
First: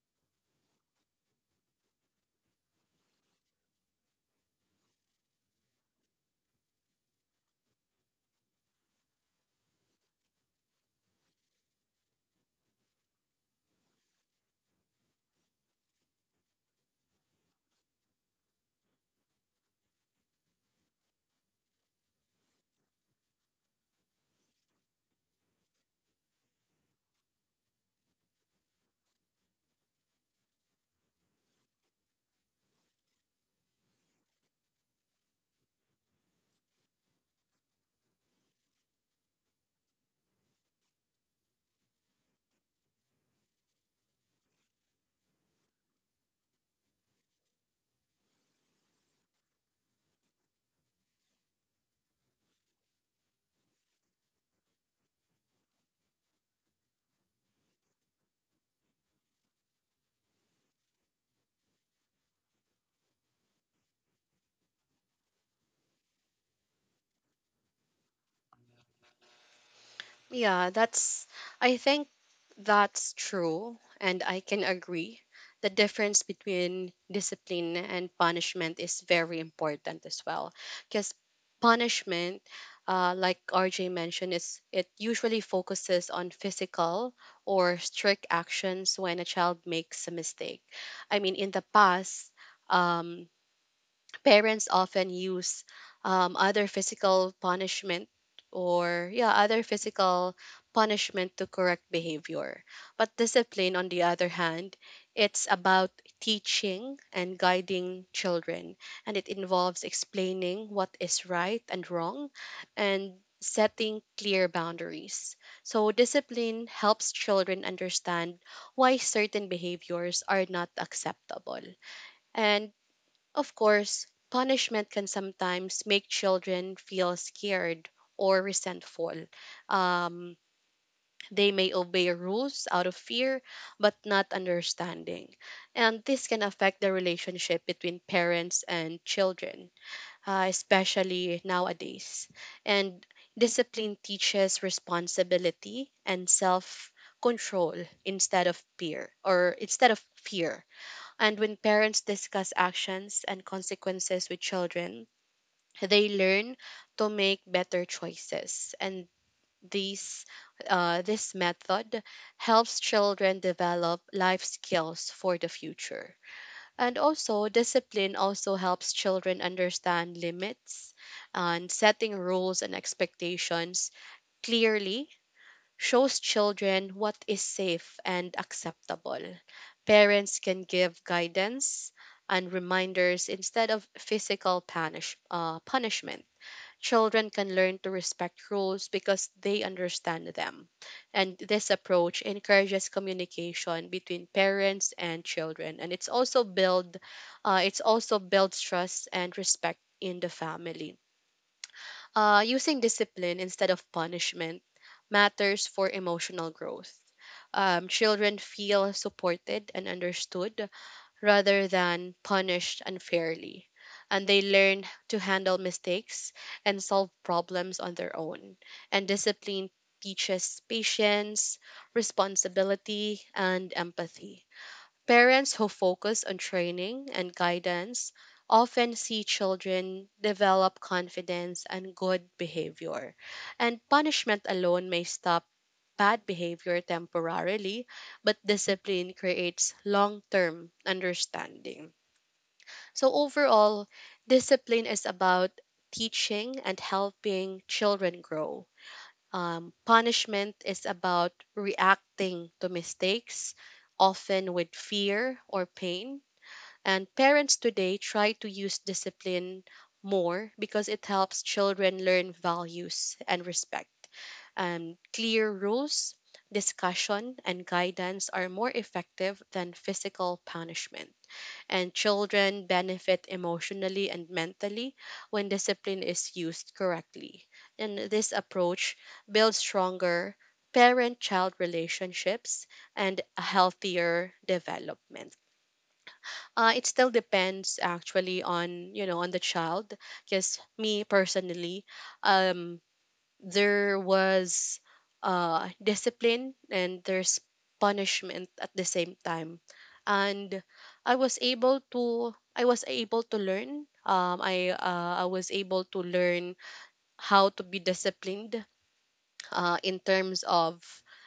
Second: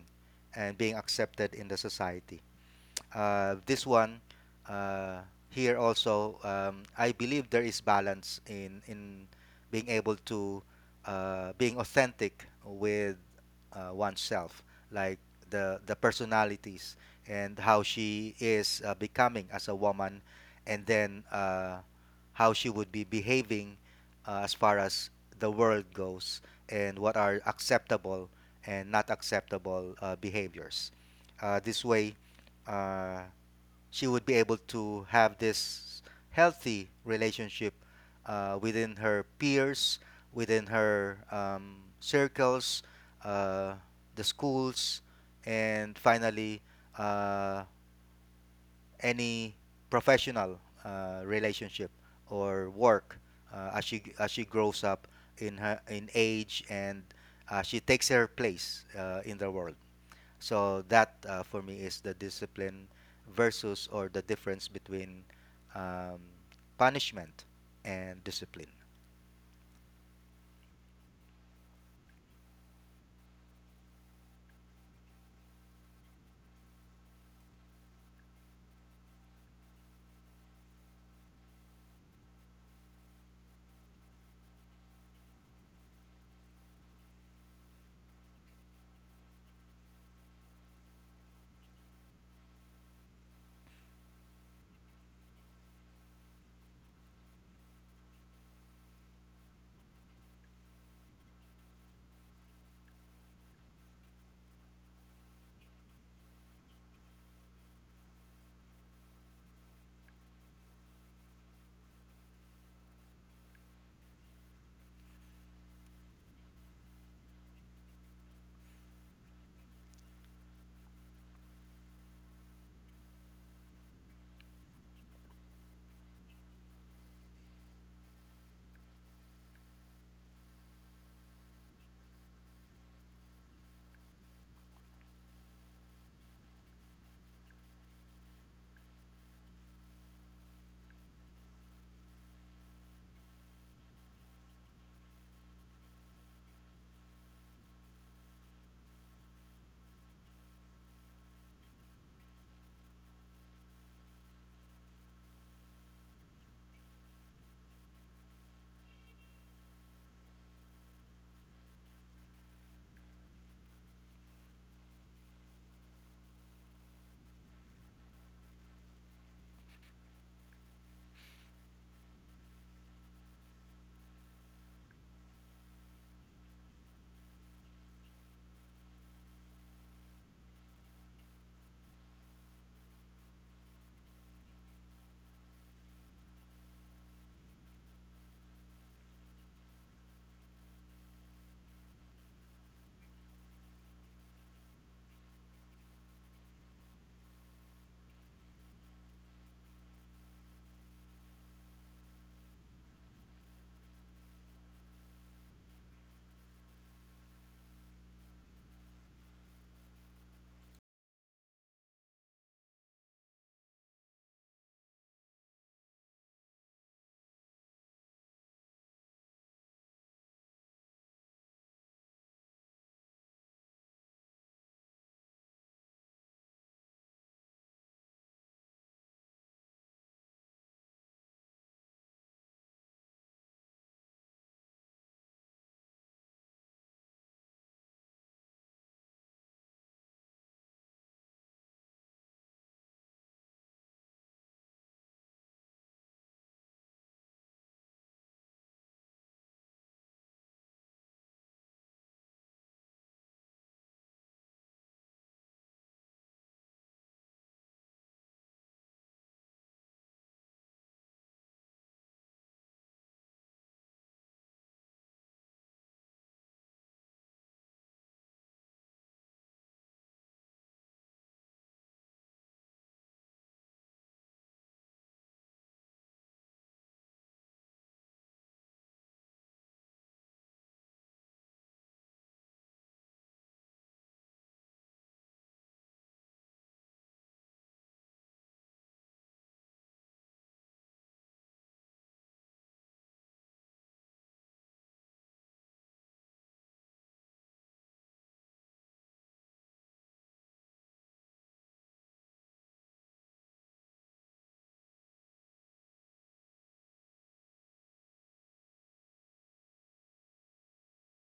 [SPEAKER 2] and being accepted in the society, this one, uh, here also, I believe there is balance in being able to being authentic with oneself, like the personalities and how she is becoming as a woman, and then how she would be behaving as far as the world goes and what are acceptable and not acceptable behaviors. This way uh, she would be able to have this healthy relationship within her peers, within her circles, uh, the schools, and finally uh, any professional relationship or work as she grows up in her in age and she takes her place in the world. So that, for me, is the discipline versus or the difference between um, punishment and discipline.
[SPEAKER 1] Yeah, I think that's true. And I can agree. The difference between discipline and punishment is very important as well. Because punishment, like RJ mentioned, is it usually focuses on physical or strict actions when a child makes a mistake. I mean, in the past, um, parents often use other physical punishment or yeah other physical punishment to correct behavior. But discipline, on the other hand, it's about teaching and guiding children, and it involves explaining what is right and wrong and setting clear boundaries. So discipline helps children understand why certain behaviors are not acceptable. And of course, punishment can sometimes make children feel scared or resentful. Um, they may obey rules out of fear, but not understanding. And this can affect the relationship between parents and children, especially nowadays. And discipline teaches responsibility and self control instead of fear. And when parents discuss actions and consequences with children, they learn to make better choices. And these, this method helps children develop life skills for the future. And also, discipline also helps children understand limits, and setting rules and expectations clearly shows children what is safe and acceptable. Parents can give guidance and reminders instead of physical punishment. Children can learn to respect rules because they understand them. And this approach encourages communication between parents and children. And it's also builds trust and respect in the family. Uh, using discipline instead of punishment matters for emotional growth. Children feel supported and understood rather than punished unfairly. And they learn to handle mistakes and solve problems on their own. And discipline teaches patience, responsibility, and empathy. Parents who focus on training and guidance often see children develop confidence and good behavior. And punishment alone may stop bad behavior temporarily, but discipline creates long term understanding. So, overall, discipline is about teaching and helping children grow. Punishment is about reacting to mistakes, often with fear or pain. And parents today try to use discipline more because it helps children learn values and respect. And clear rules, discussion, and guidance are more effective than physical punishment. And children benefit emotionally and mentally when discipline is used correctly. And this approach builds stronger parent child relationships and a healthier development. It still depends actually on, you know, on the child. Because me personally, um, there was discipline and there's punishment at the same time. And I was able to learn, um, I was able to learn how to be disciplined in terms of,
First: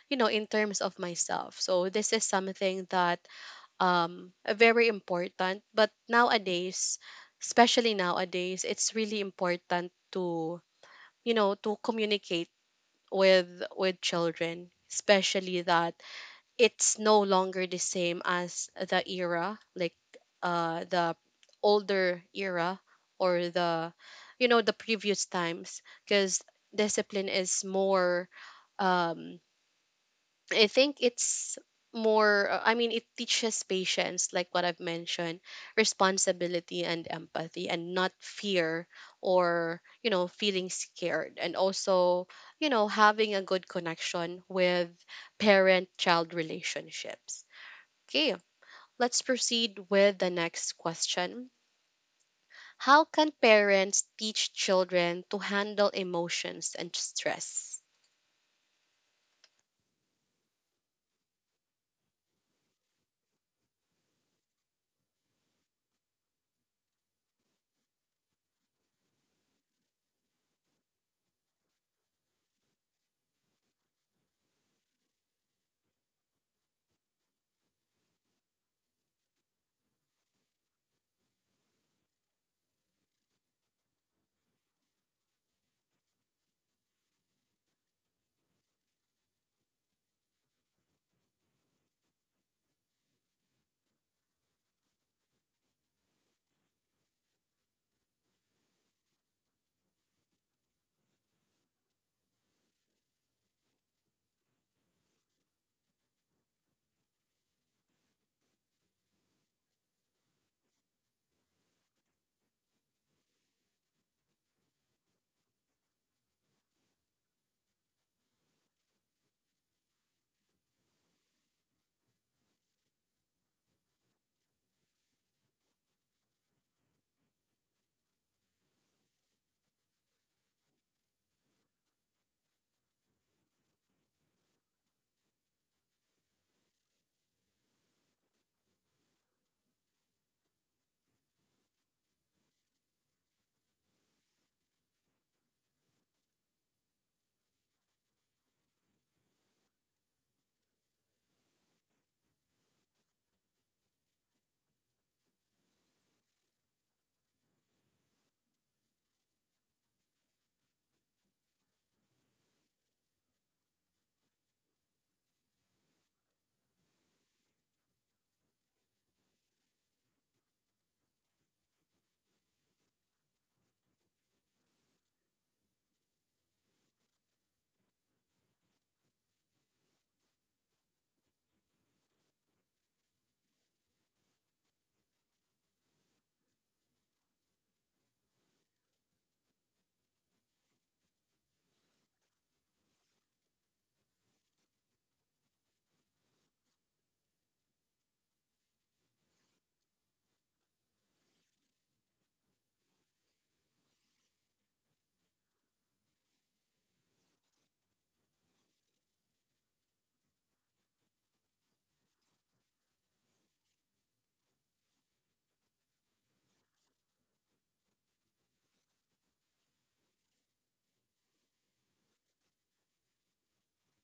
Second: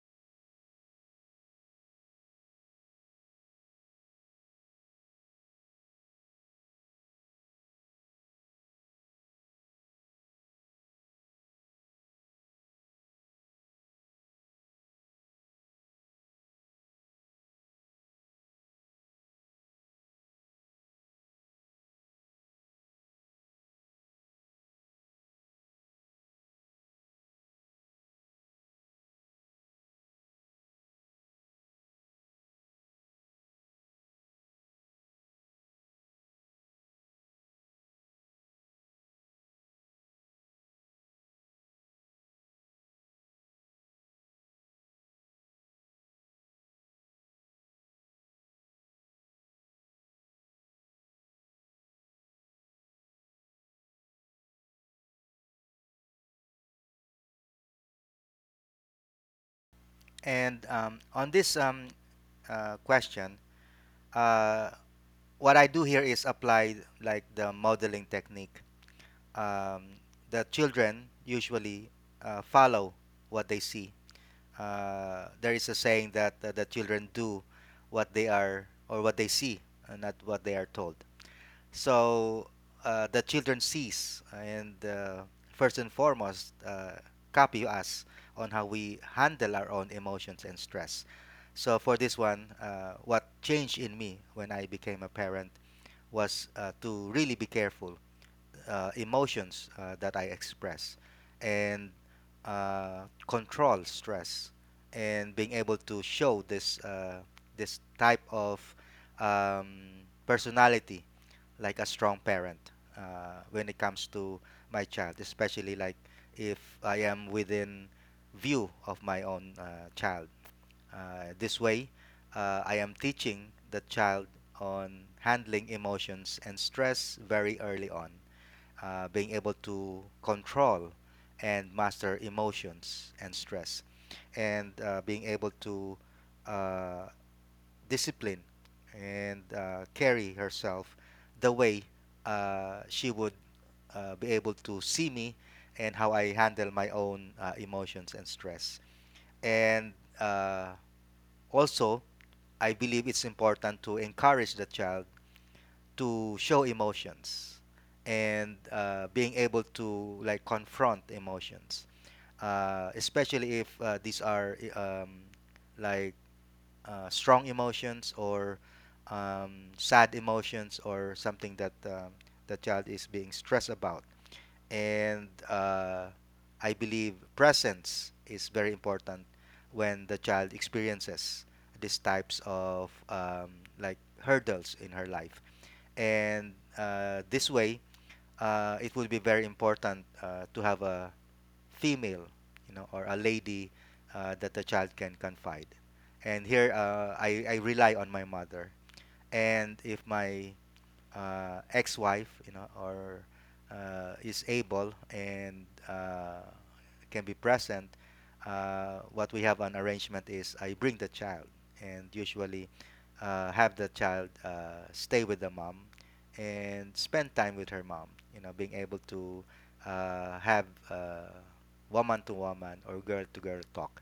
[SPEAKER 1] you know, in terms of myself. So this is something that, um, very important. But nowadays, especially nowadays, it's really important to, you know, to communicate with children, especially that it's no longer the same as the era, like the older era, or the, you know, the previous times, because discipline is more, um, I think it's more. I mean, it teaches patience, like what I've mentioned, responsibility and empathy, and not fear or, you know, feeling scared. And also, you know, having a good connection with parent child relationships. Okay, let's proceed with the next question. How can parents teach children to handle emotions and stress?
[SPEAKER 2] And On this question, uh, what I do here is apply like the modeling technique. Um, the children usually follow what they see. There is a saying that the children do what they are or what they see, and not what they are told. So the children sees and first and foremost copy us on how we handle our own emotions and stress. So for this one, what changed in me when I became a parent was to really be careful emotions that I express and control stress and being able to show this type of um, personality like a strong parent when it comes to my child, especially like if I am within view of my own child. This way, I am teaching the child on handling emotions and stress very early on, being able to control and master emotions and stress, and being able to uh, discipline and carry herself the way she would be able to see me and how I handle my own emotions and stress. And uh, also, I believe it's important to encourage the child to show emotions and being able to like confront emotions, especially if these are like strong emotions or sad emotions or something that the child is being stressed about. And I believe presence is very important when the child experiences these types of hurdles in her life. And This way, it will be very important to have a female, you know, or a lady that the child can confide. And here, I rely on my mother. And if my ex-wife, you know, or is able and can be present, what we have an arrangement is I bring the child and usually have the child stay with the mom and spend time with her mom. You know, being able to have woman to woman or girl to girl talk,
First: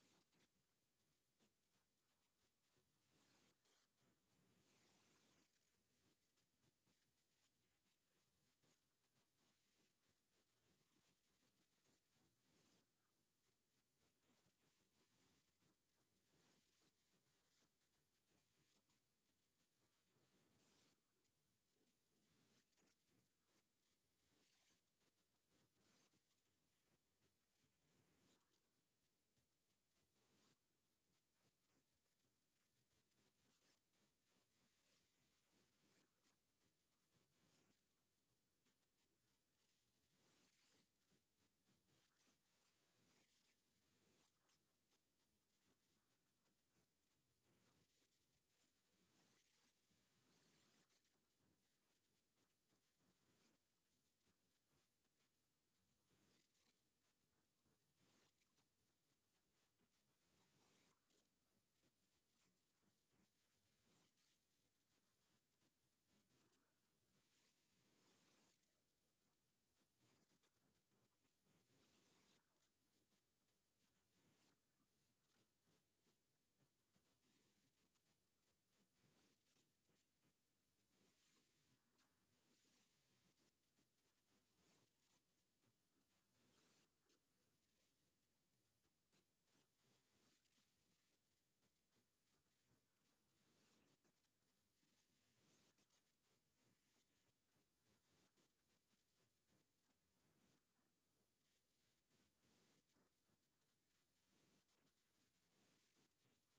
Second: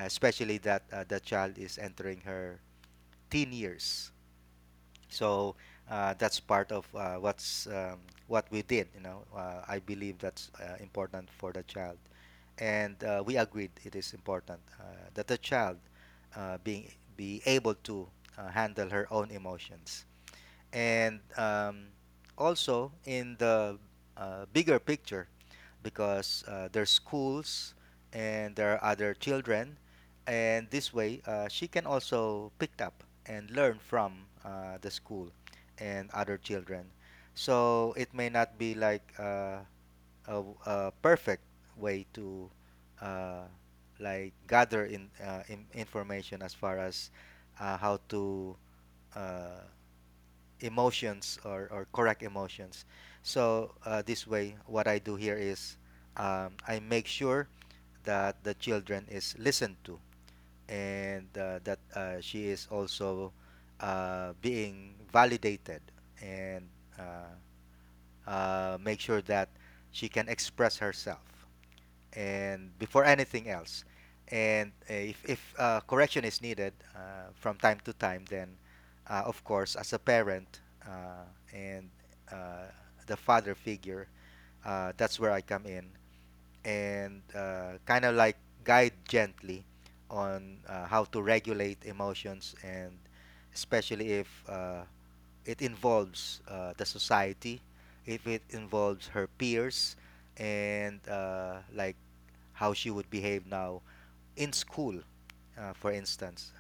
[SPEAKER 2] especially that the child is entering her teen years, so that's part of what's what we did. You know, I believe that's important for the child, and we agreed it is important that the child being be able to handle her own emotions, and also in the bigger picture, because there's schools and there are other children, and this way she can also pick up and learn from the school and other children. So it may not be like a perfect way to uh, like gather in information as far as how to uh, emotions or correct emotions. So this way, what I do here is I make sure that the children is listened to and that she is also being validated and uh, make sure that she can express herself and before anything else. And if correction is needed from time to time, then of course, as a parent uh, and uh, the father figure, that's where I come in and kind of like guide gently on how to regulate emotions, and especially if it involves the society, if it involves her peers, and like how she would behave now in school, for instance.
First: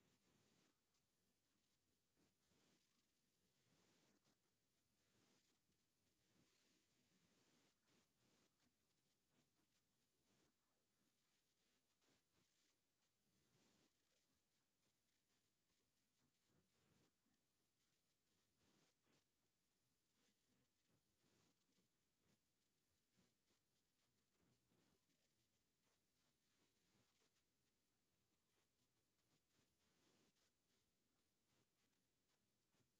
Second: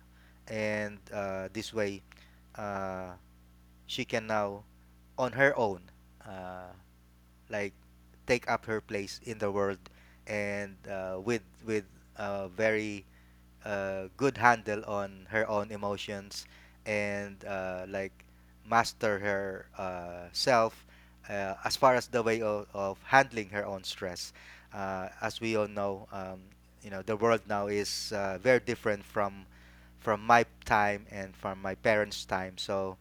[SPEAKER 2] And this way, uh, she can now, on her own, uh, like take up her place in the world and with very a good handle on her own emotions and like master her self as far as the way of handling her own stress. As we all know, you know the world now is very different from my time and from my parents' time. So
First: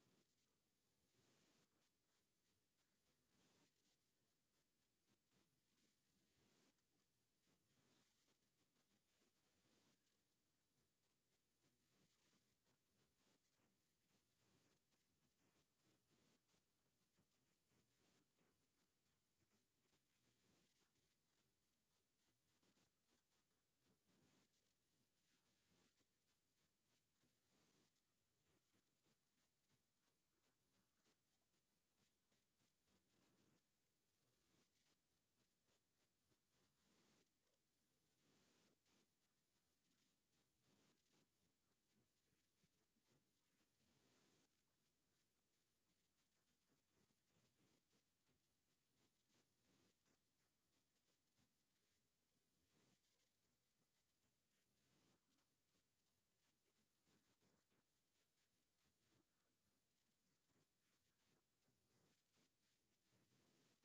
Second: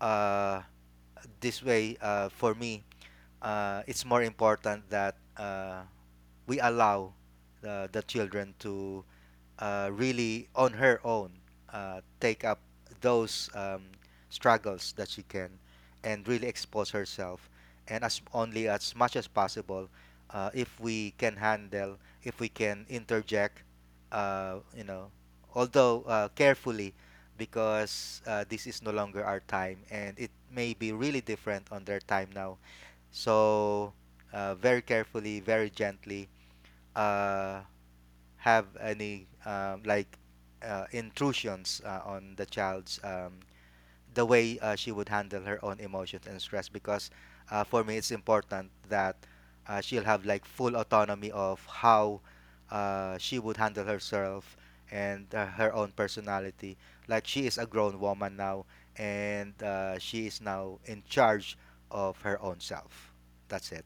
[SPEAKER 2] uh, this way, for me, it's more important that we allow the children to really on her own take up those struggles that she can and really expose herself and as only as much as possible if we can handle if we can interject you know although carefully, because this is no longer our time and it may be really different on their time now, so very carefully, very gently uh, have any like intrusions on the child's the way she would handle her own emotions and stress, because for me it's important that she'll have like full autonomy of how she would handle herself and her own personality, like she is a grown woman now and she is now in charge of her own self. That's it.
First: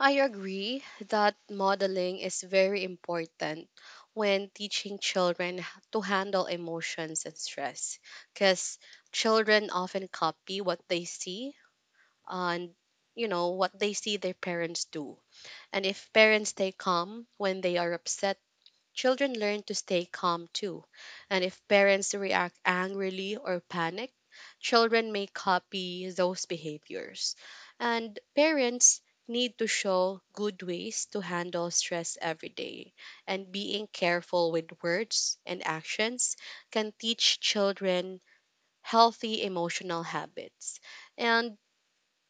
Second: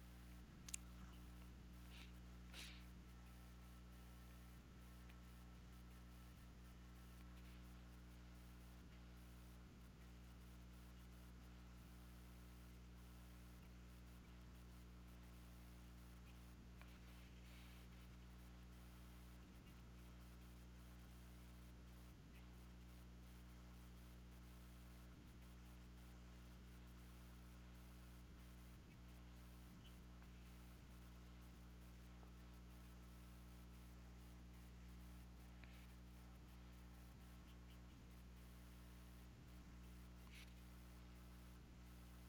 [SPEAKER 1] I agree that modeling is very important when teaching children to handle emotions and stress, because children often copy what they see and, you know, what they see their parents do. And if parents stay calm when they are upset, children learn to stay calm too. And if parents react angrily or panic, children may copy those behaviors. And parents need to show good ways to handle stress every day, and being careful with words and actions can teach children healthy emotional habits. And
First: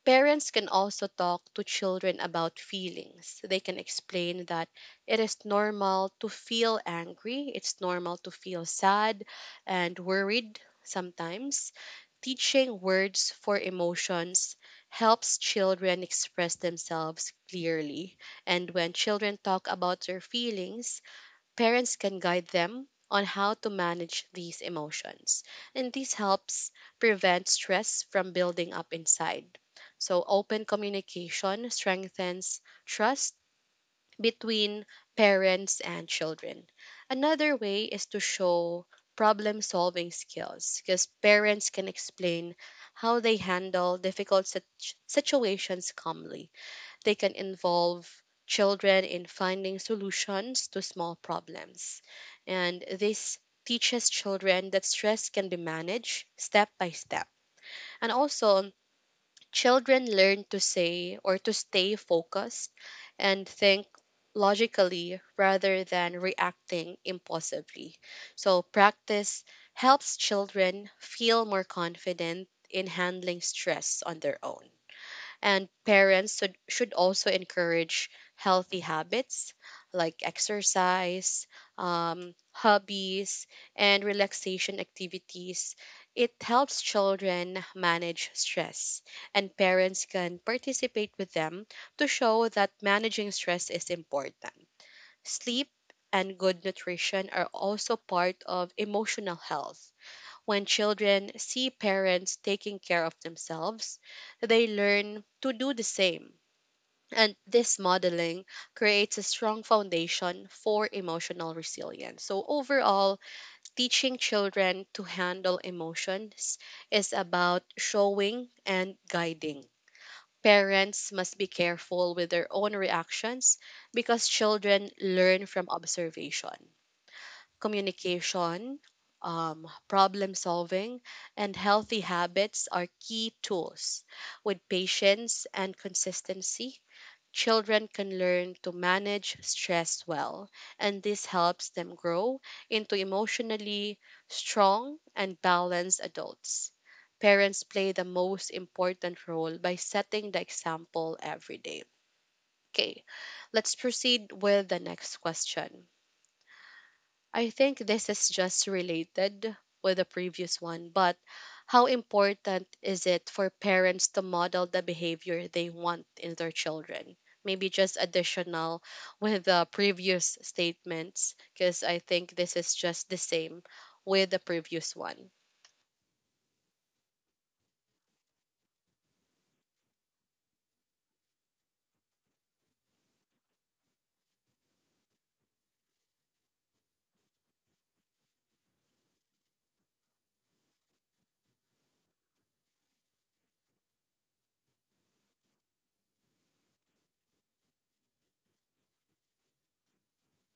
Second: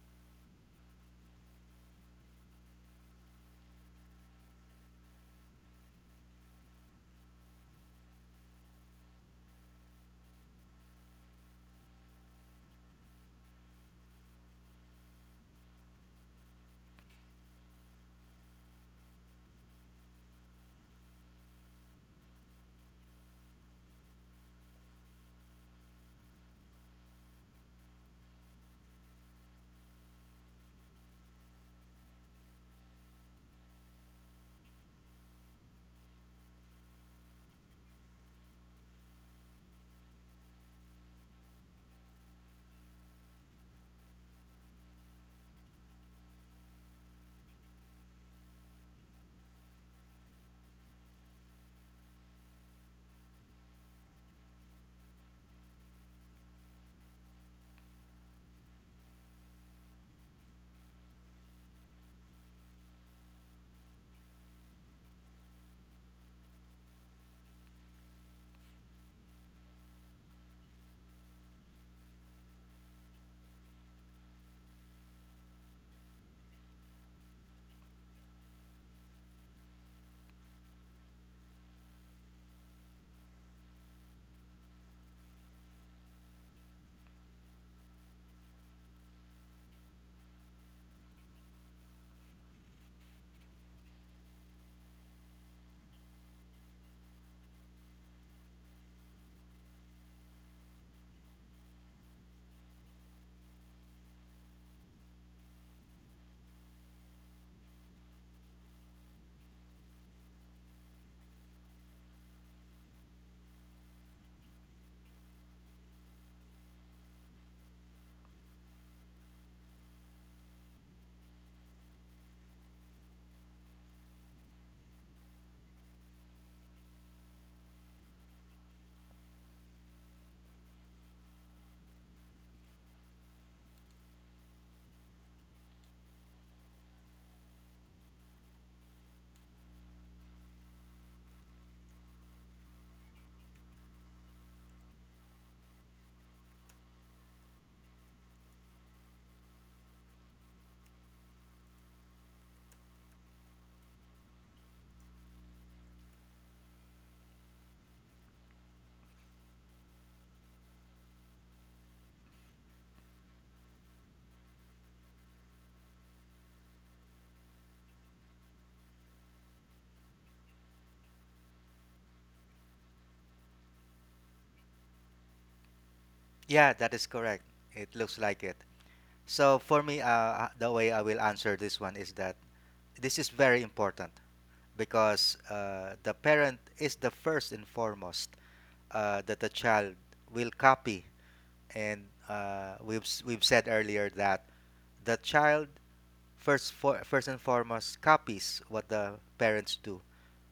[SPEAKER 1] parents can also talk to children about feelings. They can explain that it is normal to feel angry, it's normal to feel sad and worried sometimes. Teaching words for emotions helps children express themselves clearly. And when children talk about their feelings, parents can guide them on how to manage these emotions, and this helps prevent stress from building up inside. So, open communication strengthens trust between parents and children. Another way is to show problem solving skills, because parents can explain how they handle difficult situations calmly. They can involve children in finding solutions to small problems. And this teaches children that stress can be managed step by step. And also, children learn to say or to stay focused and think logically rather than reacting impulsively. So, practice helps children feel more confident in handling stress on their own. And parents should also encourage healthy habits like exercise, hobbies, and relaxation activities. It helps children manage stress, and parents can participate with them to show that managing stress is important. Sleep and good nutrition are also part of emotional health. When children see parents taking care of themselves, they learn to do the same. And this modeling creates a strong foundation for emotional resilience. So, overall, teaching children to handle emotions is about showing and guiding. Parents must be careful with their own reactions because children learn from observation, communication, problem solving, and healthy habits are key tools. With patience and consistency, children can learn to manage stress well, and this helps them grow into emotionally strong and balanced adults. Parents play the most important role by setting the example every day. Okay, let's proceed with the next question. I think this is just related with the previous one, but how important is it for parents to model the behavior they want in their children? Maybe just additional with the previous statements, because I think this is just the same with the previous one.
[SPEAKER 2] Yeah, that is correct. It looks like it. So for me, the way I will answer this one is that this is very important because the parent is the first and foremost that the child will copy, and we've said earlier that the child first and foremost copies what the parents do,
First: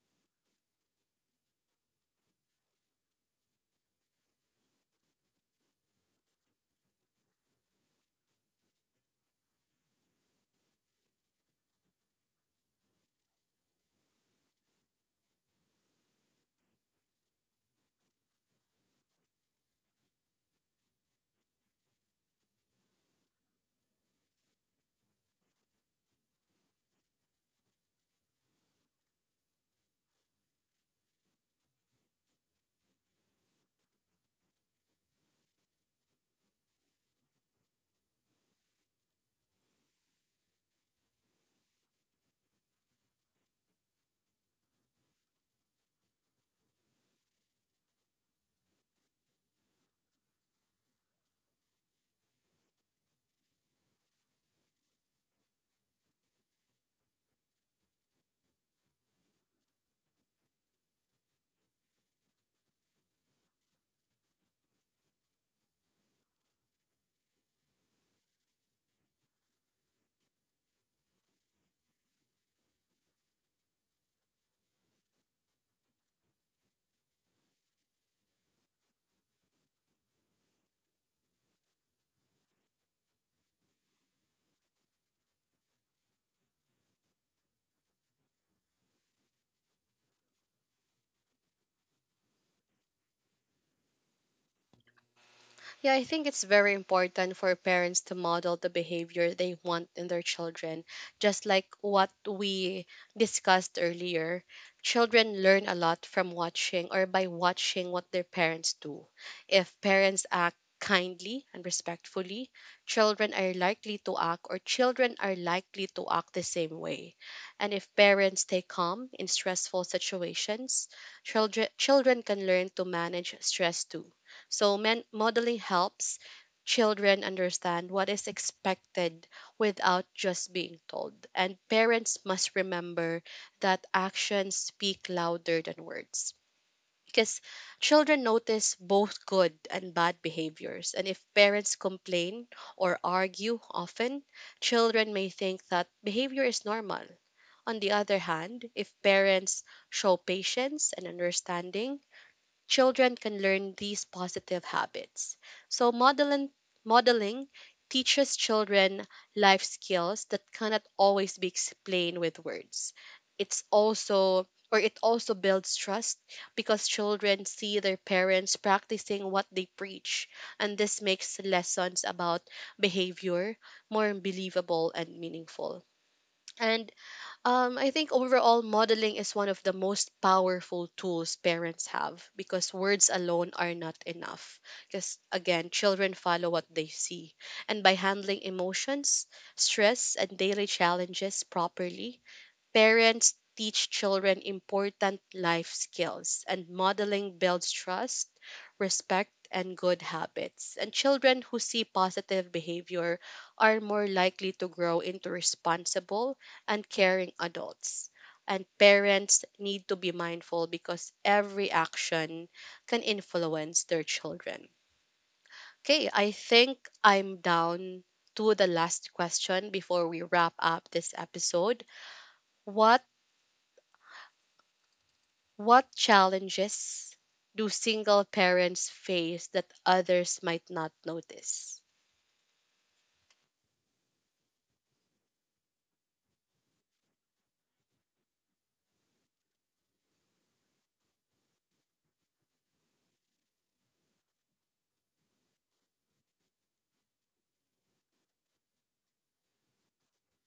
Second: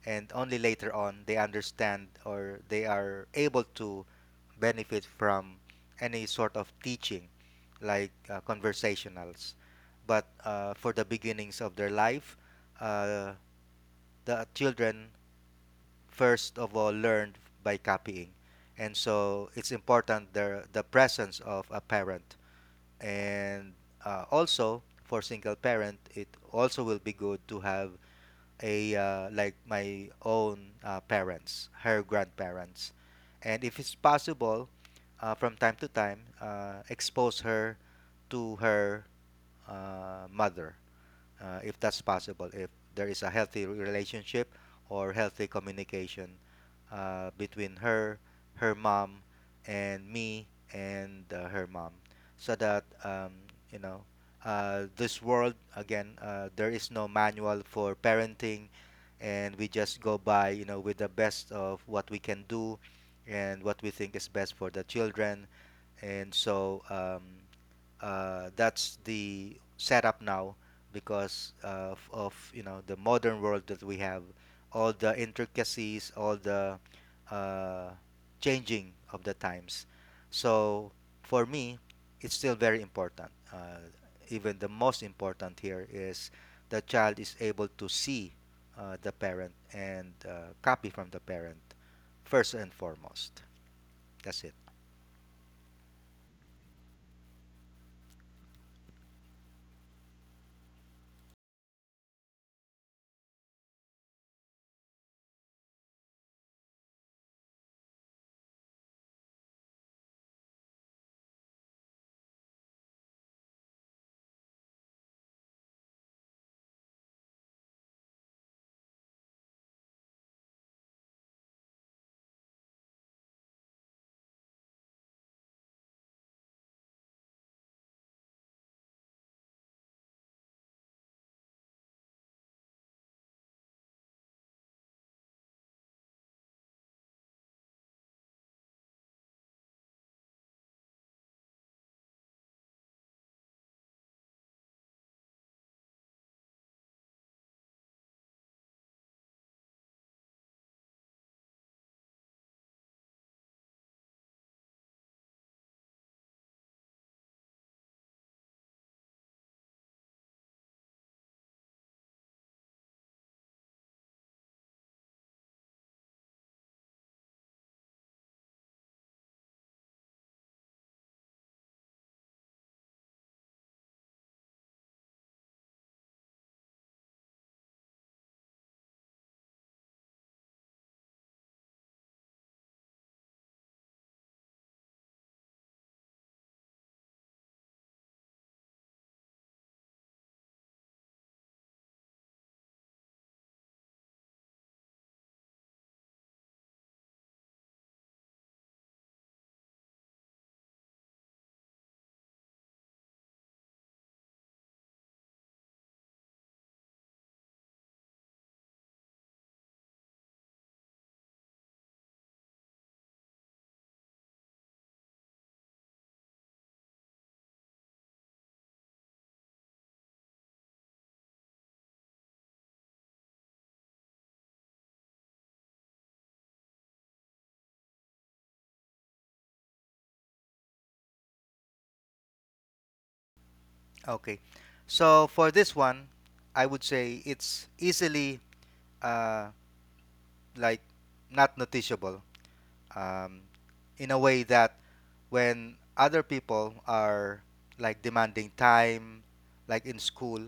[SPEAKER 2] and only later on they understand, or they are able to benefit from any sort of teaching like conversationals. But for the beginnings of their life, uh, the children first of all learned by copying, and so it's important the presence of a parent. And also for single parent, it also will be good to have a like my own parents, her grandparents, and if it's possible, from time to time, expose her to her mother if that's possible, if there is a healthy relationship or healthy communication between her, her mom, and me and her mom, so that you know this world again there is no manual for parenting, and we just go by you know with the best of what we can do and what we think is best for the children, and so. That's the setup now because of you know the modern world that we have, all the intricacies, all the uh, changing of the times. So for me, it's still very important. Even the most important here is the child is able to see the parent and copy from the parent first and foremost. That's it.
[SPEAKER 1] Yeah, I think it's very important for parents to model the behavior they want in their children, just like what we discussed earlier. Children learn a lot from watching or by watching what their parents do. If parents act kindly and respectfully, children are likely to act the same way. And if parents stay calm in stressful situations, children can learn to manage stress too. So, modeling helps children understand what is expected without just being told. And parents must remember that actions speak louder than words, because children notice both good and bad behaviors. And if parents complain or argue often, children may think that behavior is normal. On the other hand, if parents show patience and understanding, children can learn these positive habits. So modeling teaches children life skills that cannot always be explained with words. It also builds trust because children see their parents practicing what they preach, and this makes lessons about behavior more believable and meaningful. And, I think overall modeling is one of the most powerful tools parents have, because words alone are not enough. Because again, children follow what they see. And by handling emotions, stress, and daily challenges properly, parents teach children important life skills, and modeling builds trust, respect, and good habits. And children who see positive behavior are more likely to grow into responsible and caring adults. And parents need to be mindful because every action can influence their children. Okay, I think I'm down to the last question before we wrap up this episode. What What challenges do single parents face that others might not notice?
[SPEAKER 2] Okay. So for this one, I would say it's easily uh, like not noticeable, um, in a way that when other people are like demanding time, like in school,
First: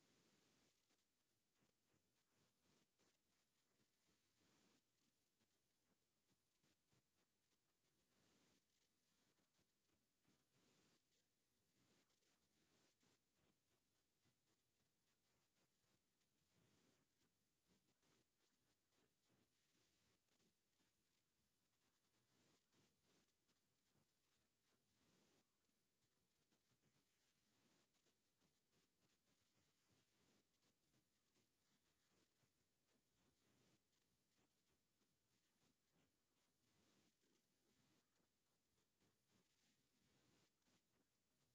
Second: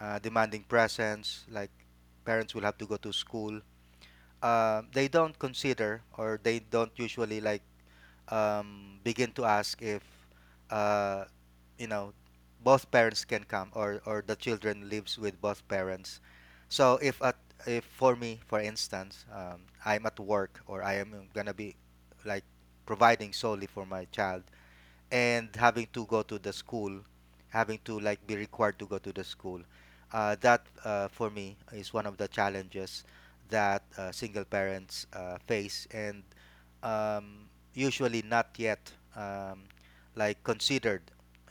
[SPEAKER 2] demanding presence, like parents will have to go to school, they don't consider or they don't usually like begin to ask if uh, you know both parents can come or the children lives with both parents. So if at if for me, for instance, I'm at work or I am gonna be like providing solely for my child, and having to go to the school, having to like be required to go to the school. That for me is one of the challenges that single parents face, and um, usually not yet um, like considered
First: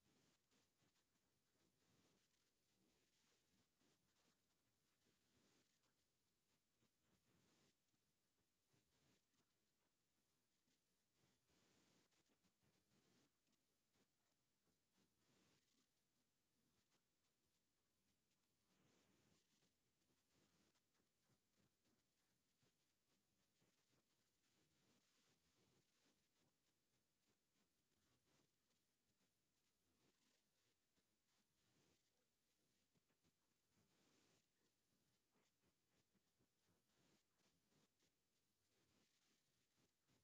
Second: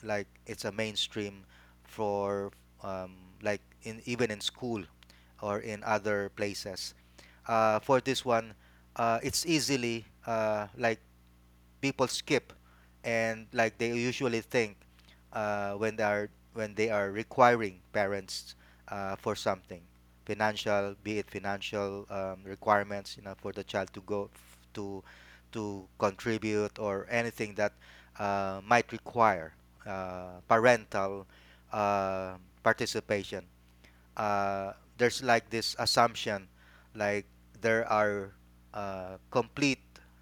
[SPEAKER 2] like it's a mainstream for um, like in even in school or in other places. For this one, it's easily like people skip, and like they usually think when they are requiring parents for something financial, be it financial requirements, you know, for the child to go to contribute or anything that might require parental uh, participation, there's like this assumption like there are complete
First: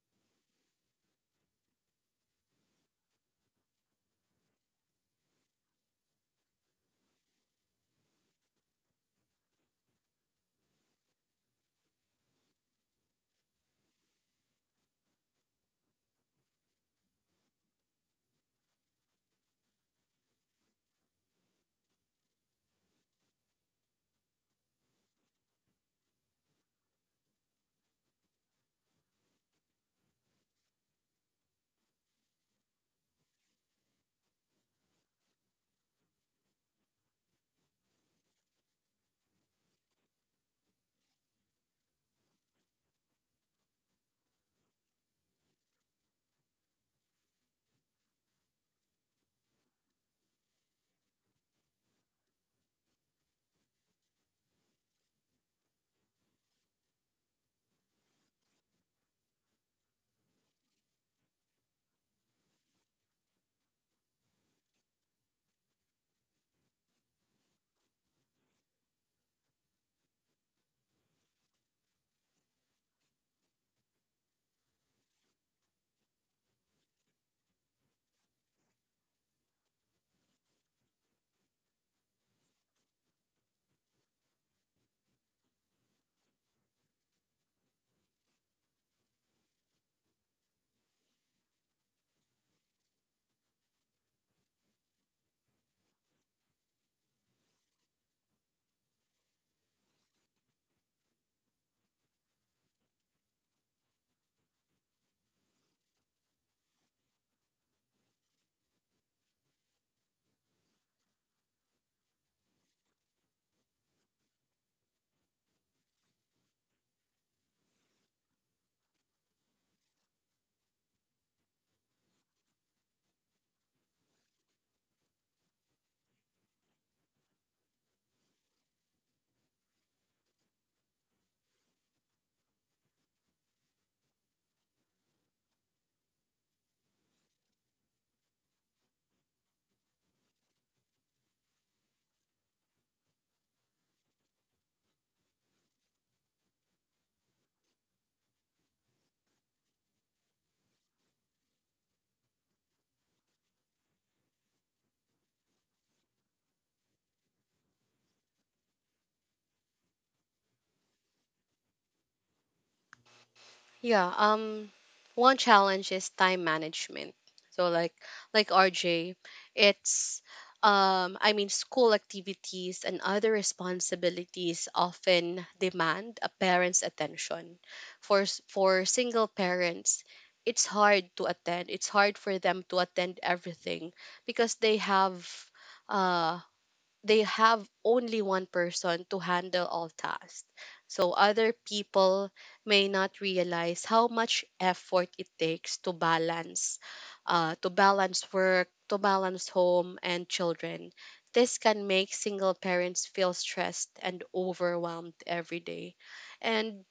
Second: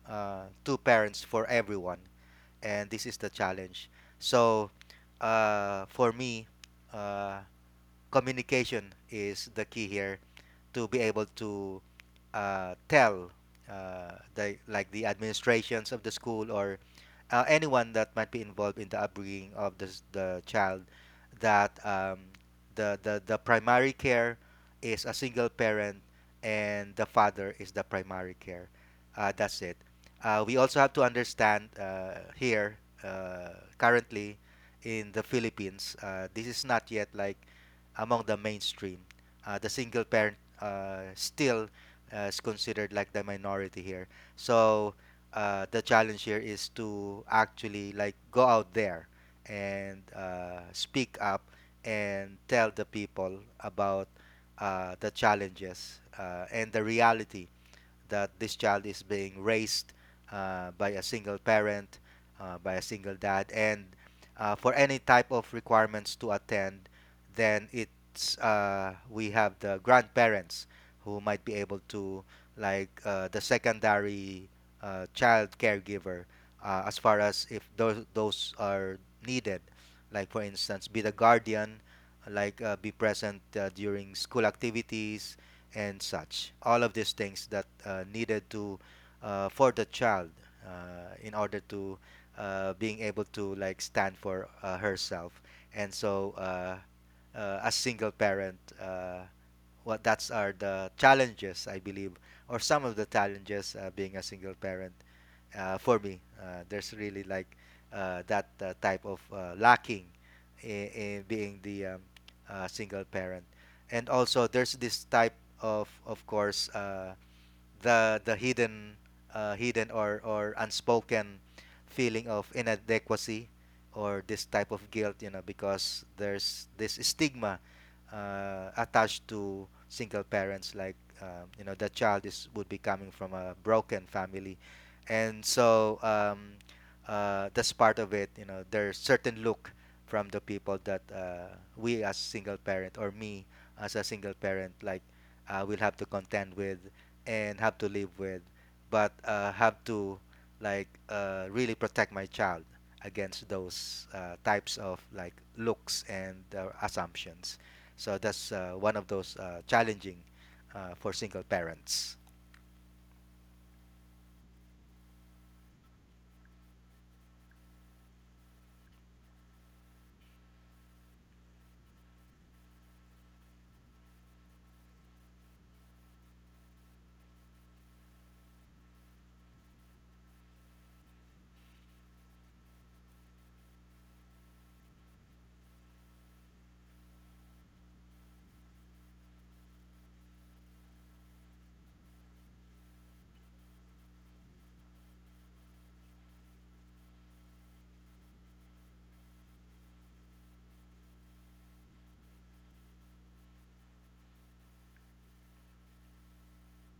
[SPEAKER 2] two parents for everyone, and this is the challenge. So for me uh, communication is the key here, to be able to tell the like the administrations of the school or anyone that might be involved in the upbringing of this, the child, that the primary care is a single parent, and the father is the primary care. That's it. We also have to understand here uh, currently in the Philippines, this is not yet like among the mainstream. The single parent still is considered like the minority here. So the challenge here is to actually like go out there and speak up and tell the people about the challenges and the reality that this child is being raised by a single parent, by a single dad, and for any type of requirements to attend, then it's we have the grandparents who might be able to like the secondary child caregiver as far as if those are needed, like for instance be the guardian, like be present during school activities and such. All of these things that needed to for the child in order to being able to like stand for herself. And so, as single parent, what that's are the challenges I believe, or some of the challenges being a single parent for me. There's really like that type of lacking in being the single parent. And also there's this type of course, the hidden or unspoken feeling of inadequacy, or this type of guilt, you know, because there's this stigma attached to single parents, like you know the child is would be coming from a broken family. And so that's part of it, you know, there's certain look from the people that we as single parent or me as a single parent, like will have to contend with and have to live with, but have to like really protect my child against those types of like looks and assumptions. So that's one of those challenging for single parents.
[SPEAKER 1] Yeah, one challenge is time management. So like RJ, it's, um, I mean school activities and other responsibilities often demand a parent's attention. For for single parents, it's hard to attend. It's hard for them to attend everything because uh they have only one person to handle all tasks. So other people may not realize how much effort it takes to balance work, to balance home and children. This can make single parents feel stressed and overwhelmed every day. And,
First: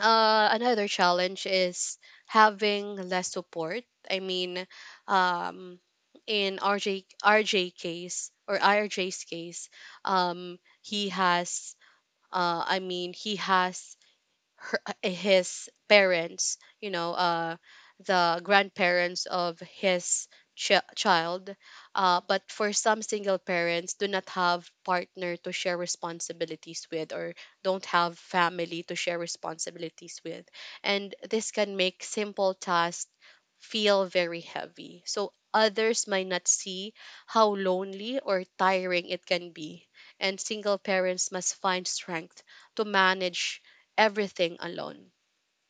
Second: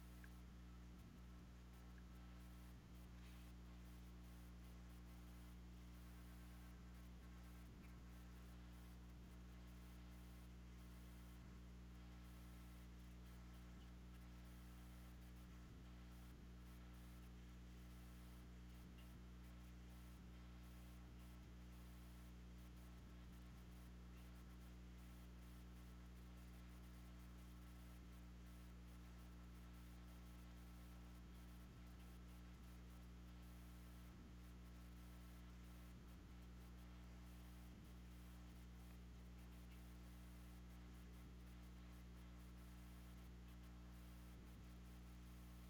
[SPEAKER 1] another challenge is having less support. I mean, um, in RJ case or IRJ's case, he has. I mean, he has his parents, you know, the grandparents of his child. But for some single parents, do not have partner to share responsibilities with, or don't have family to share responsibilities with, and this can make simple tasks feel very heavy. So others might not see how lonely or tiring it can be. And single parents must find strength to manage everything alone.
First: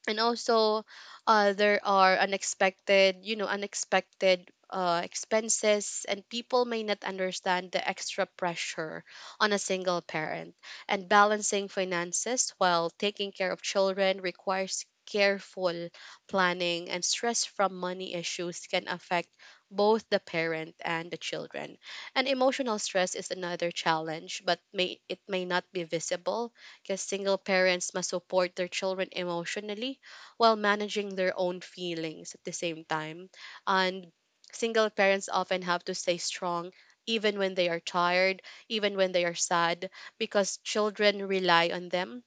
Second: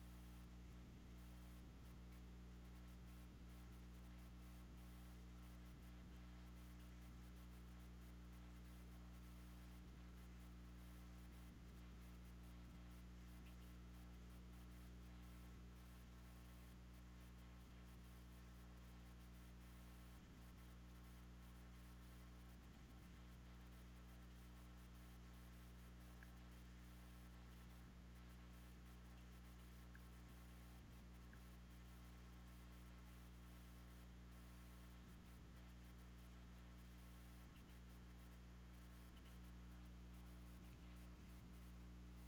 [SPEAKER 1] And also, there are unexpected, you know, unexpected expenses, and people may not understand the extra pressure on a single parent. And balancing finances while taking care of children requires careful planning, and stress from money issues can affect both the parent and the children. And emotional stress is another challenge, but may it may not be visible, because single parents must support their children emotionally while managing their own feelings at the same time. And single parents often have to stay strong even when they are tired, even when they are sad, because children rely on them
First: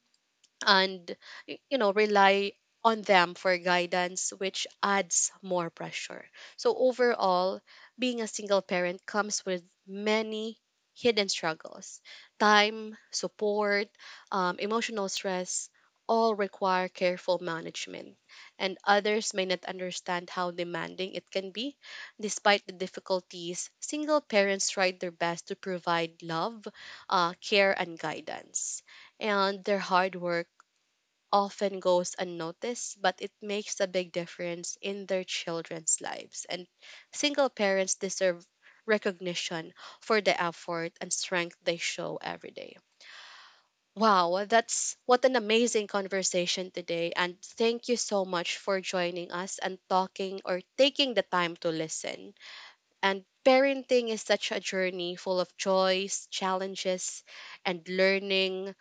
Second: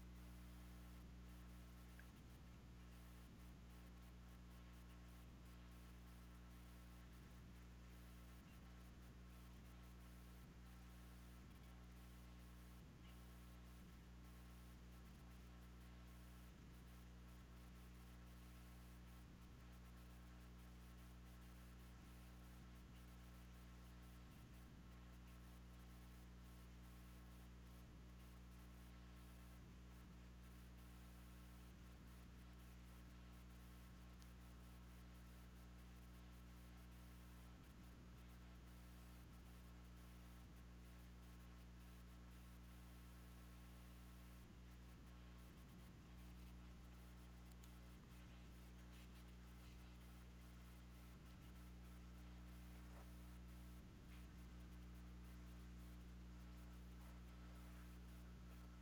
[SPEAKER 1] and, you know, rely on them for guidance, which adds more pressure. So overall, being a single parent comes with many hidden struggles. Time, support, emotional stress, all require careful management, and others may not understand how demanding it can be. Despite the difficulties, single parents try their best to provide love, care, and guidance, and their hard work often goes unnoticed, but it makes a big difference in their children's lives. And single parents deserve recognition for the effort and strength they show every day. Wow, that's what an amazing conversation today. And thank you so much for joining us and talking or taking the time to listen. And parenting is such a journey full of joys, challenges, and learning.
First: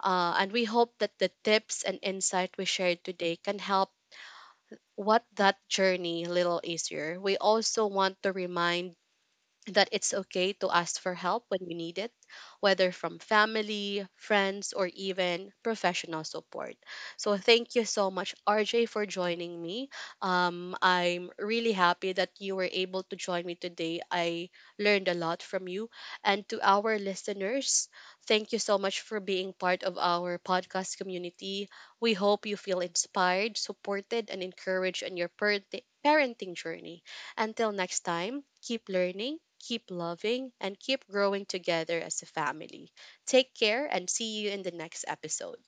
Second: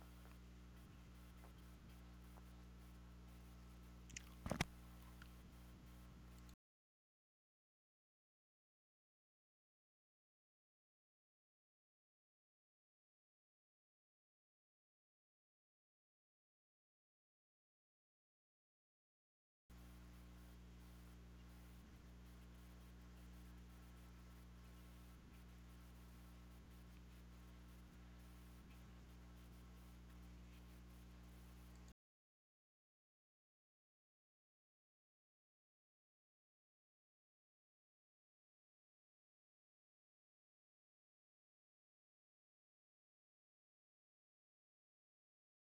[SPEAKER 1] And we hope that the tips and insight we shared today can help what that journey a little easier. We also want to remind that it's okay to ask for help when you need it, whether from family, friends, or even professional support. So, thank you so much, RJ, for joining me. I'm really happy that you were able to join me today. I learned a lot from you. And to our listeners, thank you so much for being part of our podcast community. We hope you feel inspired, supported, and encouraged in your parenting journey. Until next time, keep learning, keep loving, and keep growing together as a family. Take care and see you in the next episode.